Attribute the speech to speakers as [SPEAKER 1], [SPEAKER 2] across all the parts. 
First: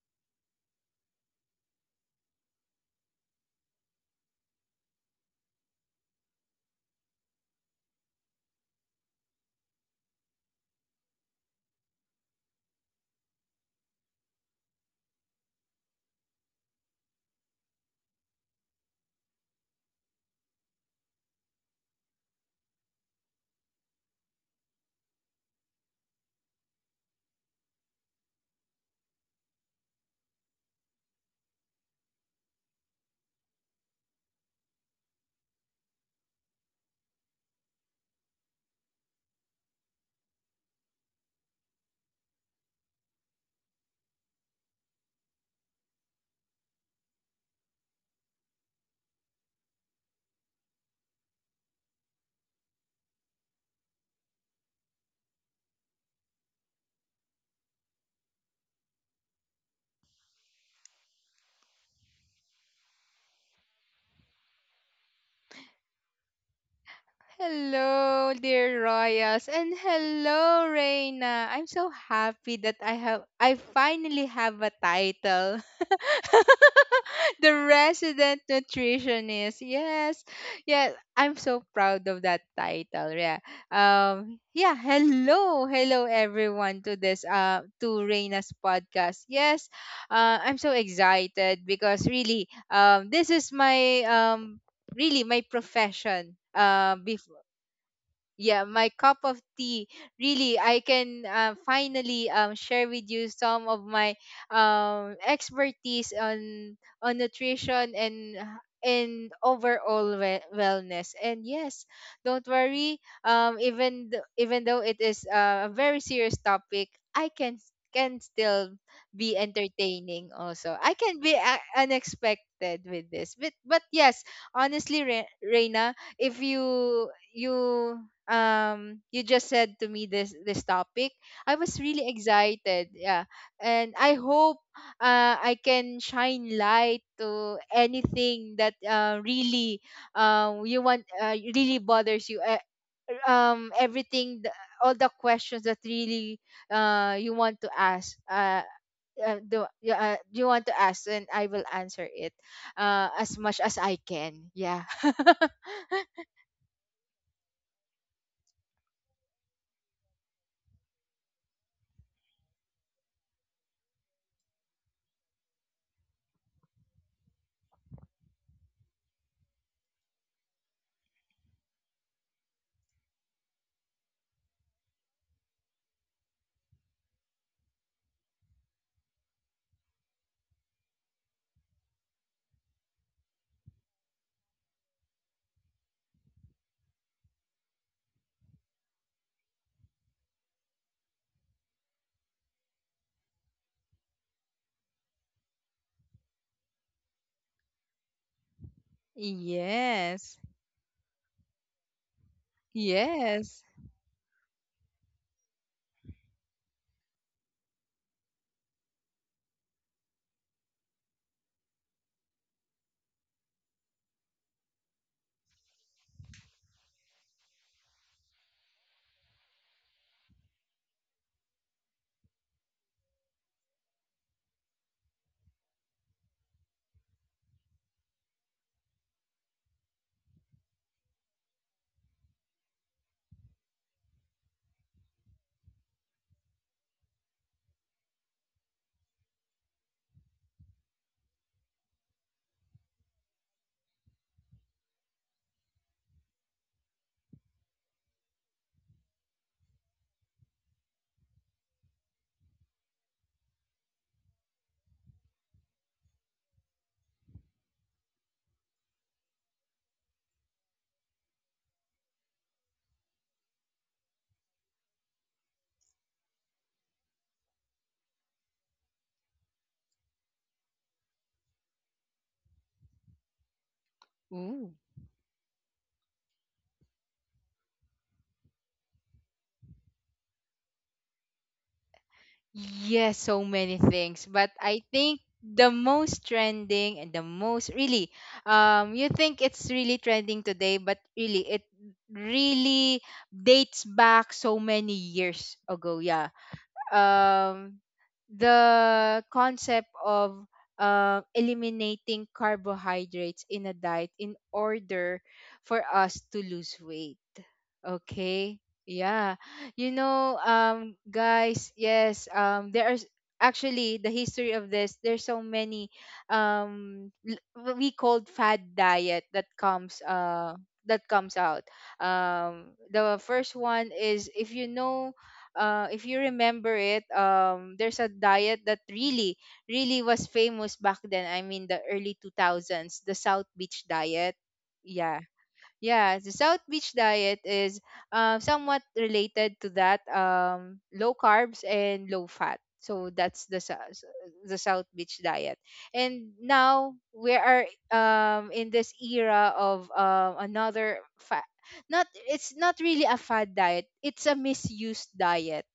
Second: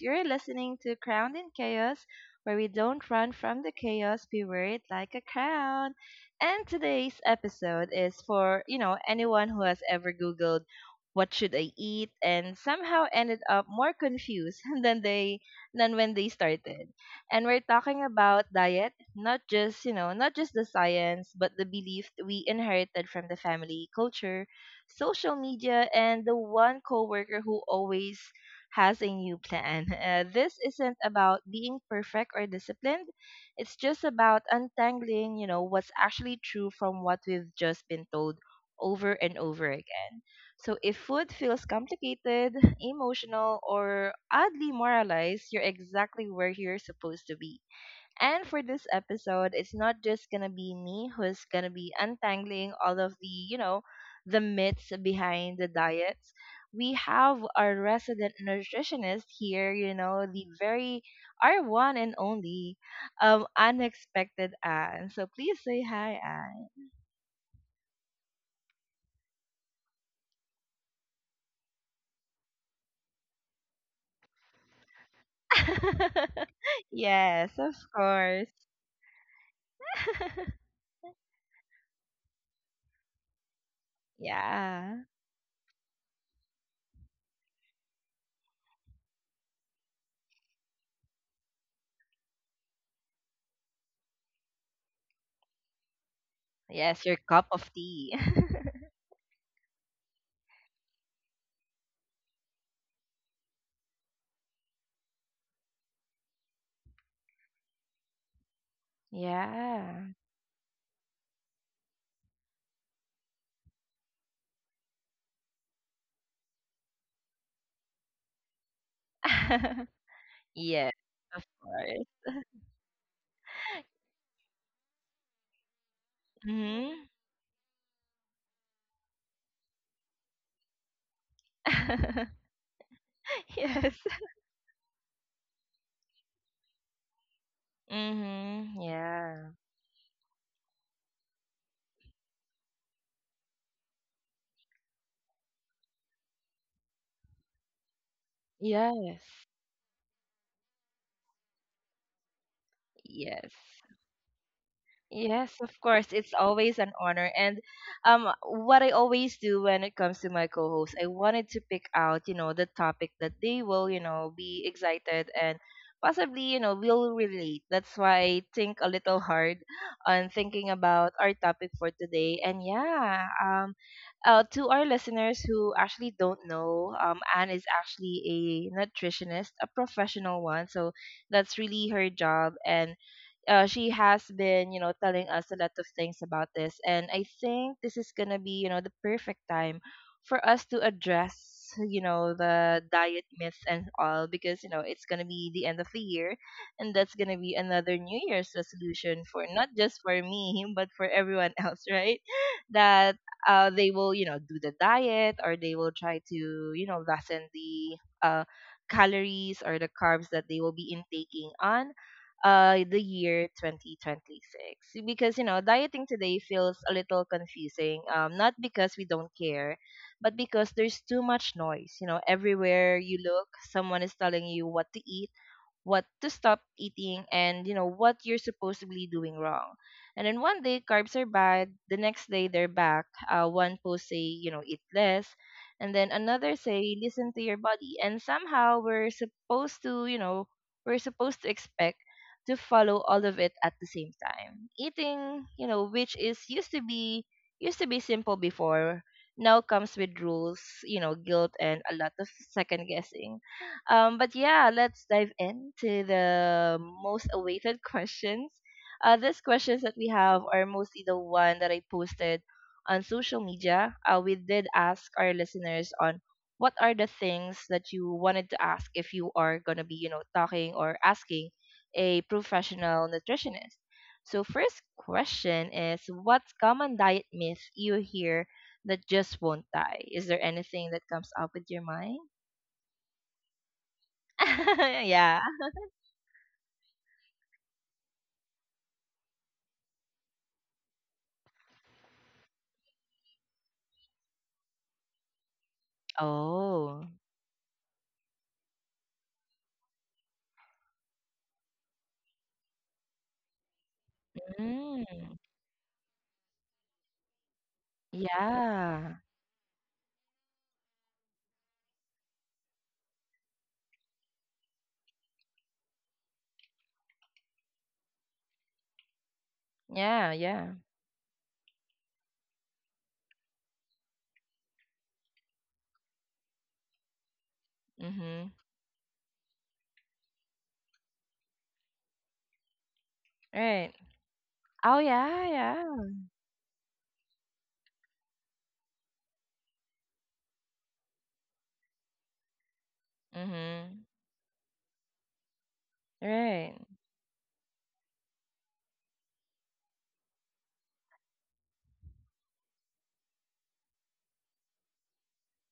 [SPEAKER 1] You're listening to Crowned in Chaos, where we don't run from the chaos, we wear it like a crown. And today's episode is for, anyone who has ever Googled what should I eat and somehow ended up more confused than when they started. And we're talking about diet, not just, not just the science, but the belief we inherited from the family culture, social media, and the one coworker who always has a new plan. This isn't about being perfect or disciplined. It's just about untangling, what's actually true from what we've just been told over and over again. So if food feels complicated, emotional, or oddly moralized, you're exactly where you're supposed to be. And for this episode, it's not just gonna be me who's gonna be untangling all of the, the myths behind the diets. We have our resident nutritionist here, the very our one and only unexpected Anne. So please say hi, Anne.
[SPEAKER 2] Hello, dear Royals, and hello, Reina. I'm so happy that I finally have a title.
[SPEAKER 1] Yes,
[SPEAKER 2] The
[SPEAKER 1] of
[SPEAKER 2] resident
[SPEAKER 1] course.
[SPEAKER 2] nutritionist. Yes. Yes, I'm so proud of that title. Yeah. Yeah,
[SPEAKER 1] Yeah.
[SPEAKER 2] Hello. Hello everyone to this to Reina's podcast. Yes. I'm so excited because really, this is my, really my profession
[SPEAKER 1] Yes, your cup of tea.
[SPEAKER 2] yeah, my cup of tea. Really, I can finally, share with you some of my expertise on nutrition and
[SPEAKER 1] Yeah.
[SPEAKER 2] overall wellness. And yes, don't worry, even even though it is a very serious topic, I can still be entertaining. Also, I
[SPEAKER 1] Yes,
[SPEAKER 2] can be
[SPEAKER 1] of course.
[SPEAKER 2] unexpected with this, but yes. Honestly, Reina, if
[SPEAKER 1] Hmm.
[SPEAKER 2] you you just said to me this topic, I was really excited. Yeah.
[SPEAKER 1] Yes.
[SPEAKER 2] And I hope I can shine light to anything that
[SPEAKER 1] Mhm. Yeah.
[SPEAKER 2] really, you want, really bothers you, everything all the questions that really, you want to ask, uh,
[SPEAKER 1] Yes.
[SPEAKER 2] do, you want to ask, and I will answer it as
[SPEAKER 1] Yes.
[SPEAKER 2] much as I can. Yeah.
[SPEAKER 1] Yes, of course. It's always an honor. And what I always do when it comes to my co hosts, I wanted to pick out, the topic that they will, be excited and possibly, will relate. That's why I think a little hard on thinking about our topic for today. And to our listeners who actually don't know, Anne is actually a nutritionist, a professional one. So that's really her job. And she has been, telling us a lot of things about this. And I think this is going to be, the perfect time for us to address, the diet myths and all because, it's going to be the end of the year. And that's going to be another New Year's resolution for not just for
[SPEAKER 2] Yes.
[SPEAKER 1] me, but for everyone else, right? That
[SPEAKER 2] Yes.
[SPEAKER 1] they will, do the diet or they will try to, lessen the uh, calories or the carbs that they will be intaking on the year 2026, because you know, dieting today feels a little confusing, not because we don't care, but because there's too much noise. You know, everywhere you look, someone is telling you what to eat, what to stop eating, and you know, what you're supposedly doing wrong. And then one day carbs are bad, the next day they're back. One post say, you know, eat less, and then another say listen to your body, and somehow we're supposed to, we're supposed to expect to follow all of it at the same time. Eating, you know, which is used to be simple before, now comes with rules, you know, guilt and a lot of second guessing. But yeah, let's dive into the most awaited questions. These questions that we have are mostly the one that I posted on social media. We did ask our listeners on what are the things that you wanted to ask if you are gonna be, talking or asking a professional nutritionist. So
[SPEAKER 2] Ooh.
[SPEAKER 1] first question is, what's common diet myth you hear that just won't die? Is there anything that comes up with your mind?
[SPEAKER 2] Yes, so many things. But I think
[SPEAKER 1] Yeah.
[SPEAKER 2] the most trending and the most really, you think it's really trending today, but really, it really dates back so many years ago. Yeah.
[SPEAKER 1] Oh.
[SPEAKER 2] um, the concept of eliminating carbohydrates in a diet in
[SPEAKER 1] Mm.
[SPEAKER 2] order for us to lose weight. Okay.
[SPEAKER 1] Yeah.
[SPEAKER 2] Yeah. You know, guys, yes, there are actually the history of this. There's so many, what we called fad diet
[SPEAKER 1] Yeah, yeah.
[SPEAKER 2] that comes out. The first one is if you know, if you remember it, there's a
[SPEAKER 1] Mhm.
[SPEAKER 2] diet that really, really was famous back then. I mean, the early 2000s, the South Beach
[SPEAKER 1] Right.
[SPEAKER 2] diet.
[SPEAKER 1] Oh,
[SPEAKER 2] Yeah,
[SPEAKER 1] yeah, yeah.
[SPEAKER 2] yeah, the South Beach diet is somewhat related to that, low carbs and low fat. So that's the
[SPEAKER 1] Mhm.
[SPEAKER 2] the South Beach diet. And
[SPEAKER 1] Right.
[SPEAKER 2] now we are in this era of another fat. Not, it's not really a fad diet. It's a misused diet.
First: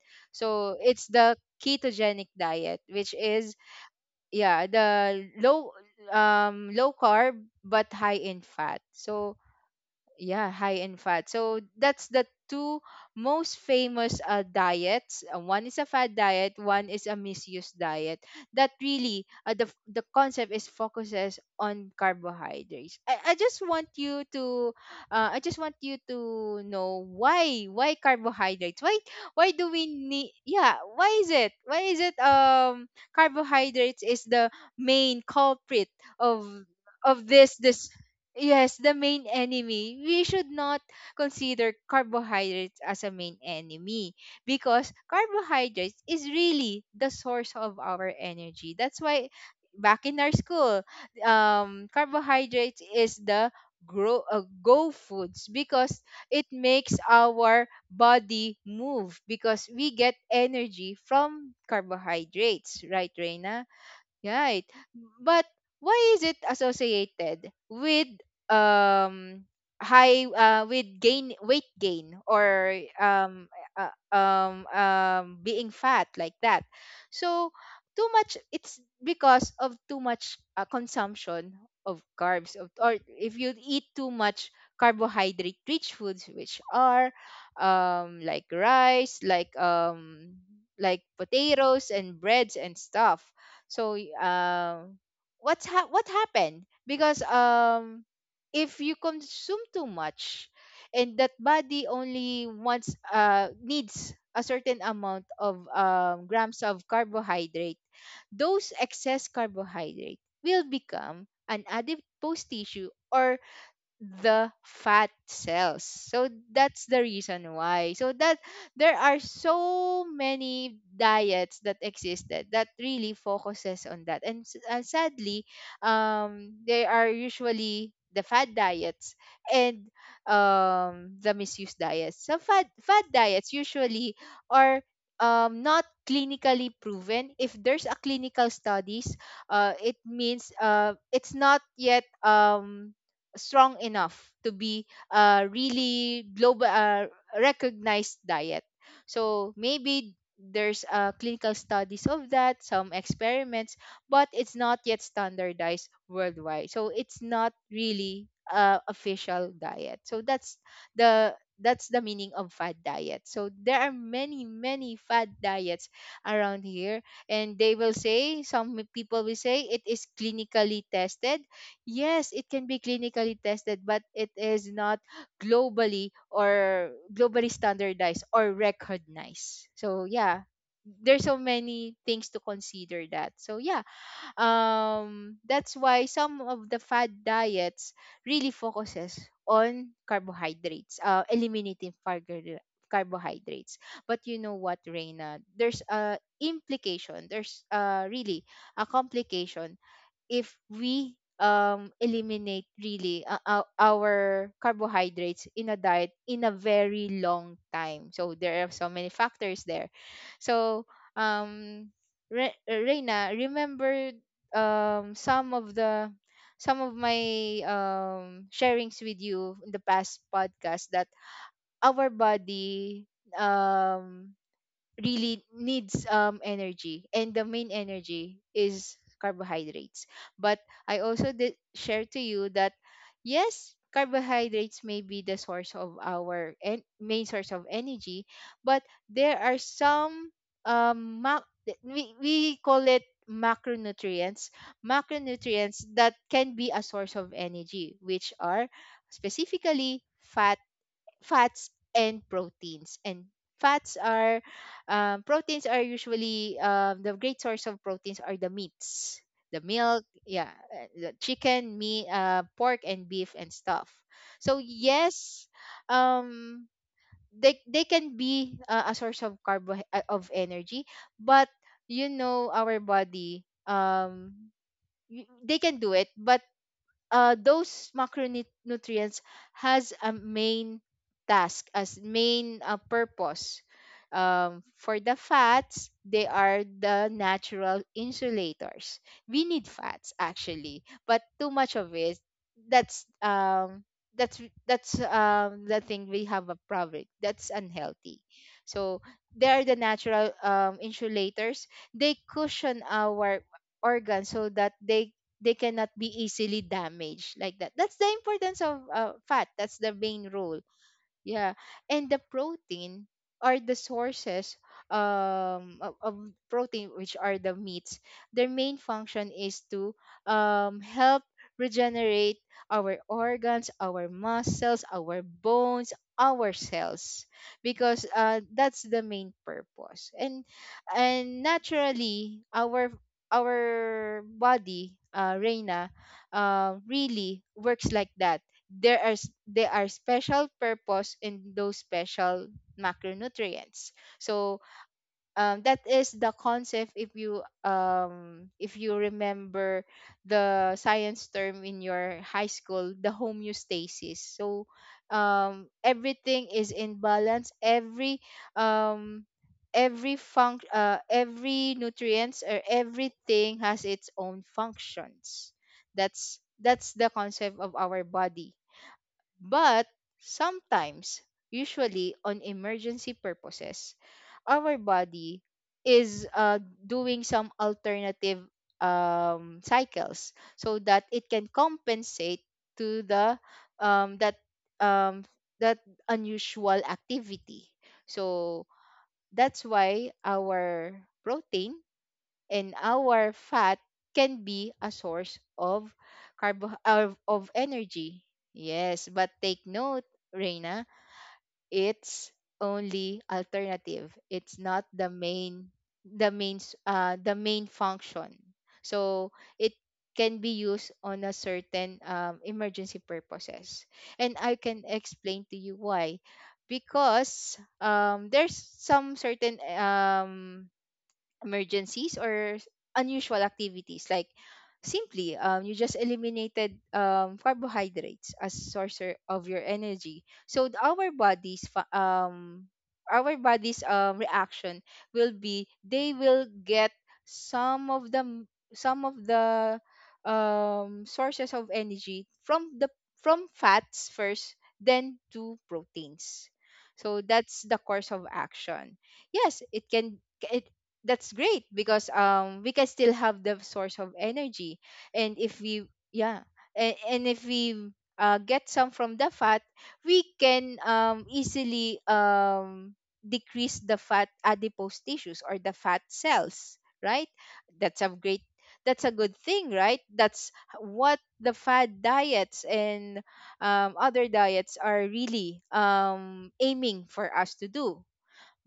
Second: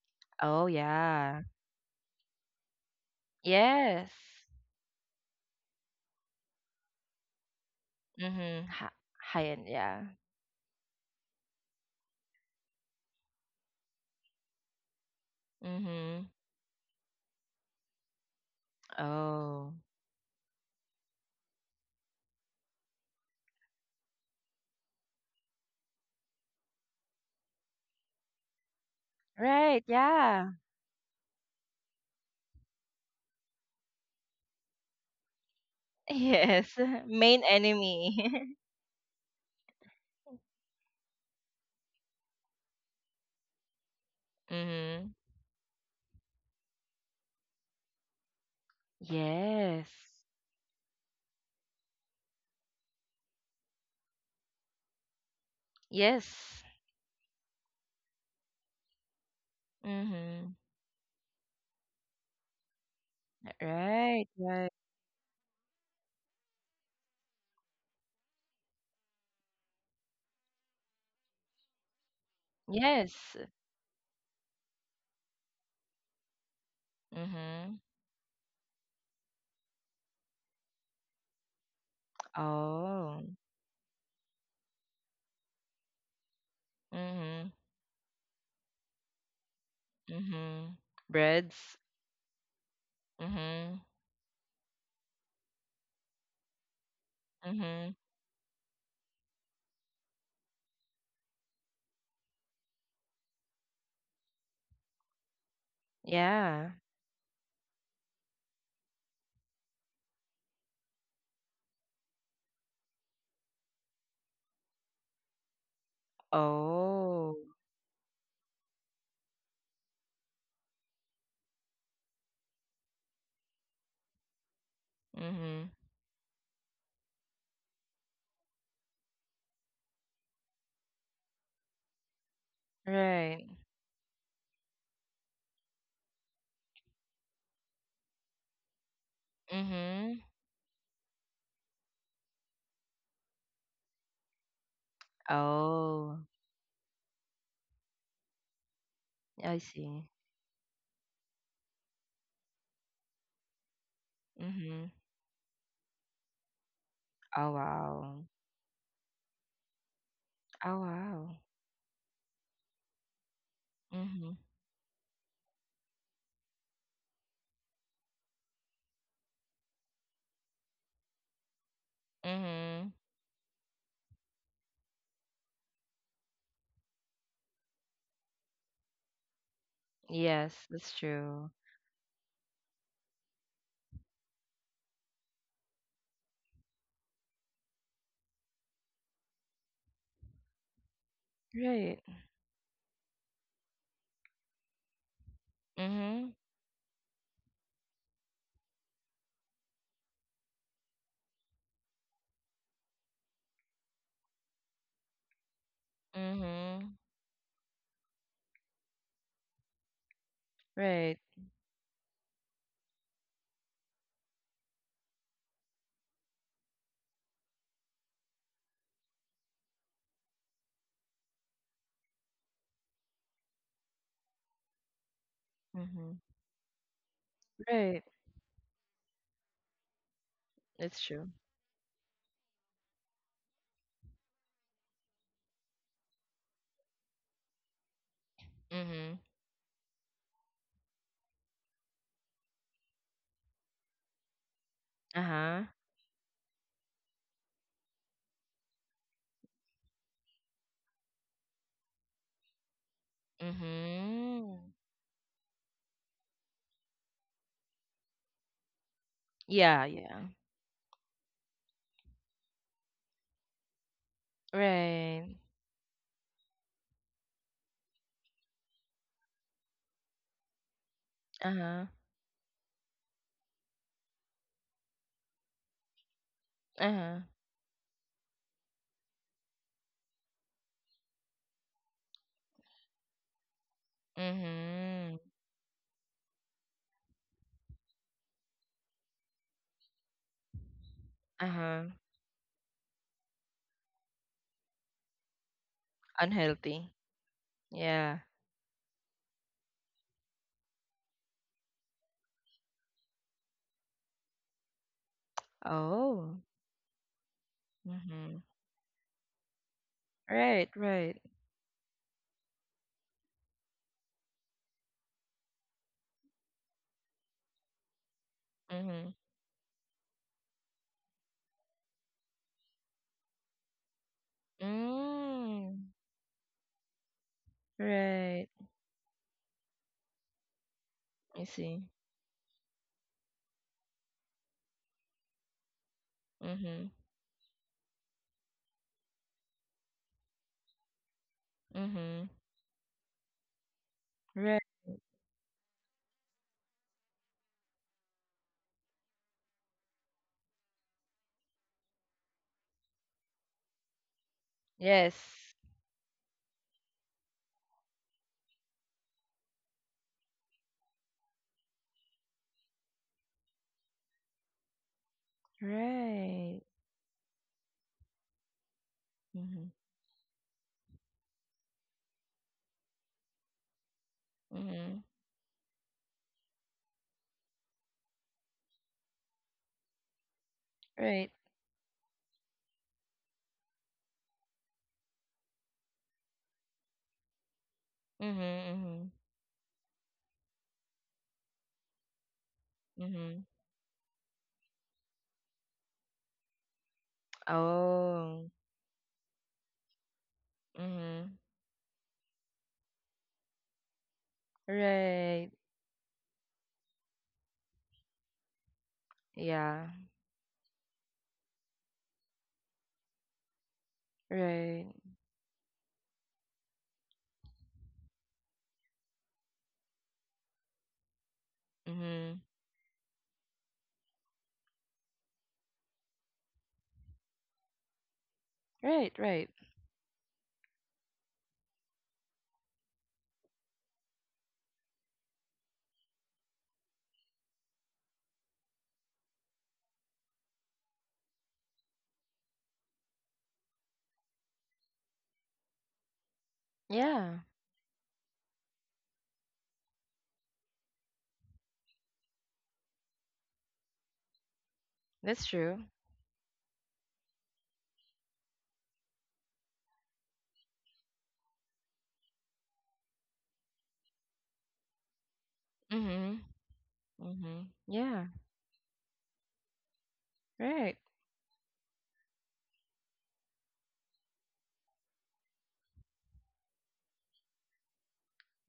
[SPEAKER 1] Oh,
[SPEAKER 2] So it's the
[SPEAKER 1] yeah.
[SPEAKER 2] ketogenic diet, which is
[SPEAKER 1] Yes.
[SPEAKER 2] yeah, the low, low carb but high in
[SPEAKER 1] Mhm.
[SPEAKER 2] fat.
[SPEAKER 1] Hi,
[SPEAKER 2] So
[SPEAKER 1] high end, yeah.
[SPEAKER 2] yeah, high in fat. So that's the two most famous diets. One is a fat
[SPEAKER 1] Mhm.
[SPEAKER 2] diet, one is a misuse diet that really, the
[SPEAKER 1] Oh.
[SPEAKER 2] concept is focuses on carbohydrates. I just want you to I just want you to know why carbohydrates, why do
[SPEAKER 1] Right,
[SPEAKER 2] we need,
[SPEAKER 1] yeah.
[SPEAKER 2] yeah, why is it, why is it, carbohydrates is the main culprit of
[SPEAKER 1] Yes.
[SPEAKER 2] of
[SPEAKER 1] Main
[SPEAKER 2] this this
[SPEAKER 1] enemy.
[SPEAKER 2] Yes, the main enemy. We should not consider carbohydrates as a main enemy, because
[SPEAKER 1] Mhm.
[SPEAKER 2] carbohydrates is really the source of our energy. That's why
[SPEAKER 1] Yes.
[SPEAKER 2] back in our school, carbohydrates is the grow, go foods, because it
[SPEAKER 1] Yes.
[SPEAKER 2] makes our body move, because we get
[SPEAKER 1] Mhm.
[SPEAKER 2] energy from carbohydrates, right, Reina?
[SPEAKER 1] Right,
[SPEAKER 2] Right.
[SPEAKER 1] right.
[SPEAKER 2] But why is it associated with um high with gain, weight gain, or
[SPEAKER 1] Yes.
[SPEAKER 2] um uh, um um being fat like that. So
[SPEAKER 1] Mhm.
[SPEAKER 2] too much, it's because of too much consumption of carbs or
[SPEAKER 1] Oh.
[SPEAKER 2] if you eat too much carbohydrate rich foods, which are
[SPEAKER 1] Mhm.
[SPEAKER 2] like rice,
[SPEAKER 1] Mm-hmm.
[SPEAKER 2] like
[SPEAKER 1] Breads.
[SPEAKER 2] potatoes and breads and stuff.
[SPEAKER 1] Mm-hmm.
[SPEAKER 2] So what happened? Because,
[SPEAKER 1] Mm-hmm.
[SPEAKER 2] if you consume too much, and that body only wants, needs a certain amount of, grams
[SPEAKER 1] Yeah.
[SPEAKER 2] of carbohydrate, those excess carbohydrate will become an adipose tissue or the fat cells. So that's the
[SPEAKER 1] Oh.
[SPEAKER 2] reason why. So that there are so many diets that existed that really focuses on that. And sadly,
[SPEAKER 1] Mm-hmm.
[SPEAKER 2] they are usually the fat diets and the misuse diets. So fat
[SPEAKER 1] Right.
[SPEAKER 2] diets usually are, not clinically proven. If there's a clinical studies, it
[SPEAKER 1] Mm-hmm.
[SPEAKER 2] means, it's not yet, strong enough to be a
[SPEAKER 1] Oh.
[SPEAKER 2] really global, recognized diet. So
[SPEAKER 1] I see.
[SPEAKER 2] maybe there's, clinical studies of that, some experiments, but it's not
[SPEAKER 1] Mm-hmm.
[SPEAKER 2] yet standardized worldwide, so it's
[SPEAKER 1] Oh
[SPEAKER 2] not
[SPEAKER 1] wow.
[SPEAKER 2] really, official diet. So that's
[SPEAKER 1] Oh
[SPEAKER 2] the
[SPEAKER 1] wow.
[SPEAKER 2] the meaning of fad diet. So there are
[SPEAKER 1] Mm-hmm.
[SPEAKER 2] many, many fad diets around here, and they will say, some people will say, it is clinically tested. Yes, it can be
[SPEAKER 1] Mm-hmm.
[SPEAKER 2] clinically tested, but it is not globally, or globally standardized or recognized. So yeah,
[SPEAKER 1] Yes, that's
[SPEAKER 2] there's so
[SPEAKER 1] true.
[SPEAKER 2] many things to consider that. So yeah, that's why some of the fad diets really focuses on carbohydrates, eliminating
[SPEAKER 1] Right.
[SPEAKER 2] carbohydrates. But you know what, Reina? There's a
[SPEAKER 1] Mm-hmm.
[SPEAKER 2] implication. There's, really a complication if we, eliminate really, our carbohydrates in a diet in a
[SPEAKER 1] Mm-hmm.
[SPEAKER 2] very long time. So there are so many factors there. So
[SPEAKER 1] Right.
[SPEAKER 2] um Reina, remember, some of the, some of my, sharings with you in the past podcast, that our body, um really needs,
[SPEAKER 1] Mm-hmm.
[SPEAKER 2] energy, and the main
[SPEAKER 1] Right.
[SPEAKER 2] energy is carbohydrates. But I
[SPEAKER 1] That's true.
[SPEAKER 2] also did share to you that yes, carbohydrates may be the source of our, and main source of energy, but
[SPEAKER 1] Mm-hmm.
[SPEAKER 2] there are some, we call it macronutrients,
[SPEAKER 1] Uh-huh.
[SPEAKER 2] macronutrients that can be a source of energy, which are specifically fat, fats and proteins. And fats are,
[SPEAKER 1] Mm-hmm.
[SPEAKER 2] proteins are usually, the great source of proteins are the meats, the
[SPEAKER 1] Yeah,
[SPEAKER 2] milk,
[SPEAKER 1] yeah.
[SPEAKER 2] yeah, the chicken, meat, pork, and beef and stuff. So
[SPEAKER 1] Right.
[SPEAKER 2] yes, um, they can be, a source of carbo of energy, but
[SPEAKER 1] Uh-huh.
[SPEAKER 2] you know our body, they can do it, but
[SPEAKER 1] Uh-huh.
[SPEAKER 2] those macronutrients has a main task as main, purpose. For the
[SPEAKER 1] Mm-hmm.
[SPEAKER 2] fats, they are the natural insulators. We need fats actually, but too much
[SPEAKER 1] Uh-huh.
[SPEAKER 2] of it, that's um that's that's the thing, we have a
[SPEAKER 1] Unhealthy.
[SPEAKER 2] problem, that's unhealthy.
[SPEAKER 1] Yeah.
[SPEAKER 2] So they are the natural, insulators. They cushion our organs, so that they cannot be
[SPEAKER 1] Oh.
[SPEAKER 2] easily damaged like that. That's the
[SPEAKER 1] Mm-hmm.
[SPEAKER 2] importance of, fat. That's the main role.
[SPEAKER 1] Right, right.
[SPEAKER 2] Yeah, and the protein are the sources, of protein, which are the meats. Their main
[SPEAKER 1] Mm-hmm.
[SPEAKER 2] function is to, help regenerate our organs, our muscles, our
[SPEAKER 1] Mm.
[SPEAKER 2] bones, our cells, because,
[SPEAKER 1] Right.
[SPEAKER 2] that's the main purpose. And
[SPEAKER 1] I see.
[SPEAKER 2] naturally, our body, Reina,
[SPEAKER 1] Mm-hmm.
[SPEAKER 2] really works like that. There there are special purpose in those
[SPEAKER 1] Mm-hmm.
[SPEAKER 2] special macronutrients. So,
[SPEAKER 1] Right.
[SPEAKER 2] that is the concept if you, if you remember the science term in your high school, the homeostasis. So,
[SPEAKER 1] Yes.
[SPEAKER 2] everything is in balance. Every, um every func every nutrients, or everything has its own functions. that's
[SPEAKER 1] Right.
[SPEAKER 2] that's the concept of our body.
[SPEAKER 1] Mm-hmm.
[SPEAKER 2] But sometimes, usually on emergency purposes, our
[SPEAKER 1] Mm-hmm.
[SPEAKER 2] body is, doing some alternative, cycles, so that it
[SPEAKER 1] Right.
[SPEAKER 2] can compensate to the, um, that um, that unusual activity.
[SPEAKER 1] Mm-hmm.
[SPEAKER 2] So
[SPEAKER 1] Mm-hmm.
[SPEAKER 2] that's why our protein and our
[SPEAKER 1] Mm-hmm.
[SPEAKER 2] fat can be a source of of energy.
[SPEAKER 1] Oh.
[SPEAKER 2] Yes, but take note, Reina,
[SPEAKER 1] Mm-hmm.
[SPEAKER 2] it's only alternative. It's not the
[SPEAKER 1] Right.
[SPEAKER 2] main, the main function. So it
[SPEAKER 1] Yeah.
[SPEAKER 2] can be used on a certain, emergency purposes. And I can
[SPEAKER 1] Right.
[SPEAKER 2] explain to you why. Because, there's some certain, emergencies
[SPEAKER 1] Mm-hmm.
[SPEAKER 2] unusual activities like simply, you just eliminated, carbohydrates as source
[SPEAKER 1] Right,
[SPEAKER 2] of
[SPEAKER 1] right.
[SPEAKER 2] your energy. So our our body's, reaction will be, they will get some of some of the, sources of energy from the, from fats first, then to proteins. So
[SPEAKER 1] Yeah.
[SPEAKER 2] that's the course of action. Yes, it can, it that's great, because, we can still have the source of energy. And
[SPEAKER 1] That's
[SPEAKER 2] if
[SPEAKER 1] true.
[SPEAKER 2] we, yeah, and if we, get some from the fat, we can, easily, decrease the fat adipose tissues or the fat
[SPEAKER 1] Mm-hmm.
[SPEAKER 2] cells, right?
[SPEAKER 1] Mm-hmm.
[SPEAKER 2] That's a
[SPEAKER 1] Yeah.
[SPEAKER 2] great, that's a good thing, right? That's
[SPEAKER 1] Right.
[SPEAKER 2] what the fat diets and, other diets are really, aiming for us to do.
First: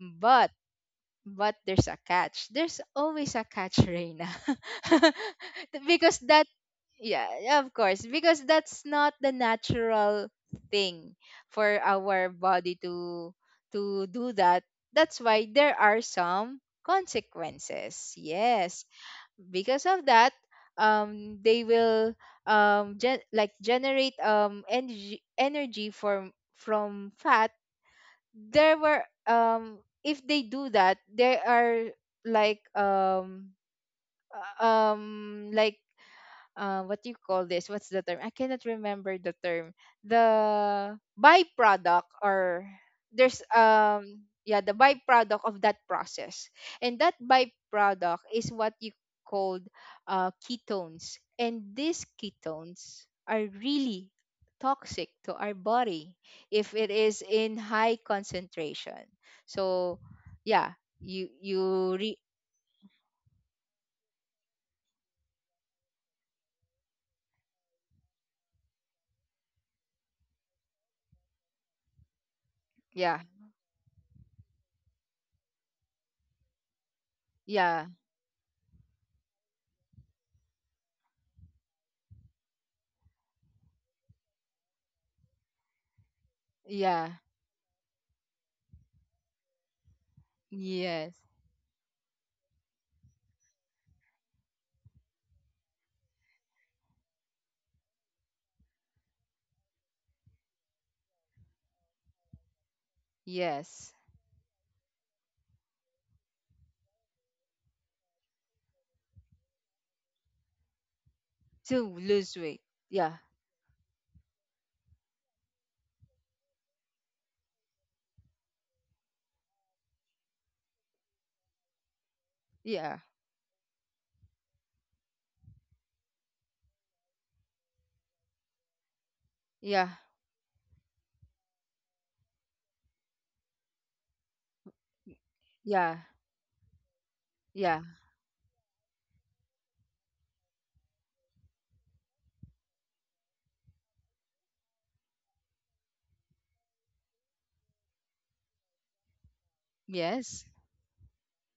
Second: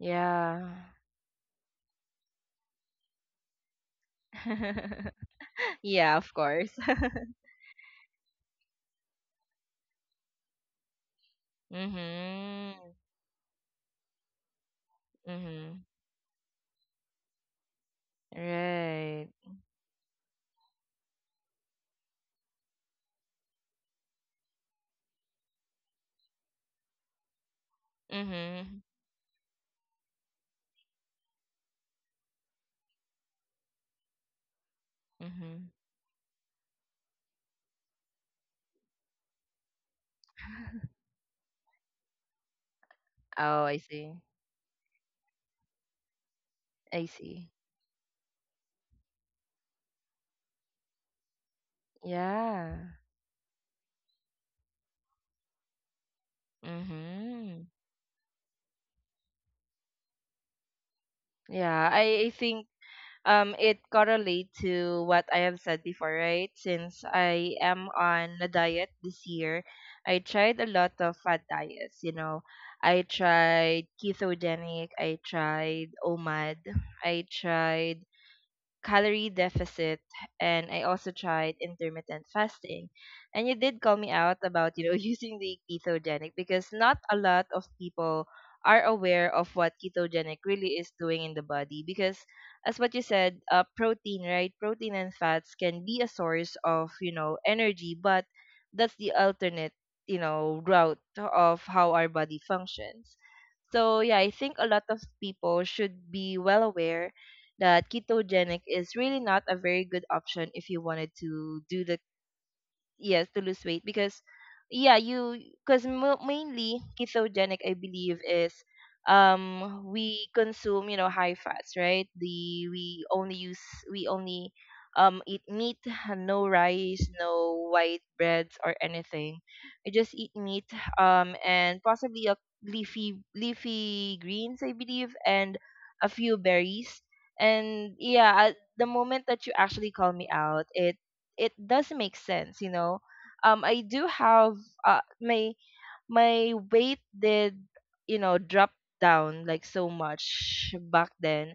[SPEAKER 2] But, there's a catch. There's always a catch, Reina.
[SPEAKER 1] Yeah,
[SPEAKER 2] Because
[SPEAKER 1] of
[SPEAKER 2] that,
[SPEAKER 1] course.
[SPEAKER 2] yeah, yeah, of course, because that's not the natural thing for our body
[SPEAKER 1] Mhm.
[SPEAKER 2] to do that. That's why there
[SPEAKER 1] Mhm.
[SPEAKER 2] are some consequences. Yes,
[SPEAKER 1] Right.
[SPEAKER 2] because of that, they will, like generate, energy from fat. There
[SPEAKER 1] Mhm.
[SPEAKER 2] were, if they do that, there are, like um um
[SPEAKER 1] Mhm.
[SPEAKER 2] like what do you call this? What's the term? I cannot remember the term. The byproduct, or there's
[SPEAKER 1] Oh, I see.
[SPEAKER 2] yeah, the byproduct of that process. And
[SPEAKER 1] I
[SPEAKER 2] that
[SPEAKER 1] see.
[SPEAKER 2] byproduct is what you called, ketones. And these
[SPEAKER 1] Yeah.
[SPEAKER 2] ketones are really toxic to our body if it is in
[SPEAKER 1] Mhm.
[SPEAKER 2] high concentration. So yeah, you
[SPEAKER 1] Yeah,
[SPEAKER 2] you re-
[SPEAKER 1] I I think it correlate to what I have said before, right? Since I am on a diet this year, I tried a lot of fat diets, you know. I
[SPEAKER 2] yeah,
[SPEAKER 1] tried ketogenic, I tried OMAD, I
[SPEAKER 2] yeah,
[SPEAKER 1] tried calorie deficit, and I also tried intermittent fasting. And you did call me out about, using the ketogenic, because not
[SPEAKER 2] yeah.
[SPEAKER 1] a lot of people are aware of what ketogenic really is
[SPEAKER 2] Yes.
[SPEAKER 1] doing in the body. Because as what you said, protein, right? Protein and fats can be a source of, energy, but that's the alternate, route of how our body functions.
[SPEAKER 2] Yes.
[SPEAKER 1] So yeah, I think a lot of people should be well aware that ketogenic is really not a very good option if you wanted to do
[SPEAKER 2] To
[SPEAKER 1] the,
[SPEAKER 2] lose weight. Yeah,
[SPEAKER 1] yes, to lose weight. Because yeah you because mo mainly ketogenic, I believe, is, we consume, you know, high fats, right? the
[SPEAKER 2] yeah,
[SPEAKER 1] we only use we only eat meat, no rice, no white breads or anything. We
[SPEAKER 2] yeah,
[SPEAKER 1] just eat meat, and possibly a leafy greens, I believe, and
[SPEAKER 2] yeah,
[SPEAKER 1] a few berries.
[SPEAKER 2] yeah.
[SPEAKER 1] And yeah, at the moment that you actually call me out, it does make sense, you know. I do have, my my weight did, you know, drop down like so
[SPEAKER 2] Yes,
[SPEAKER 1] much back then.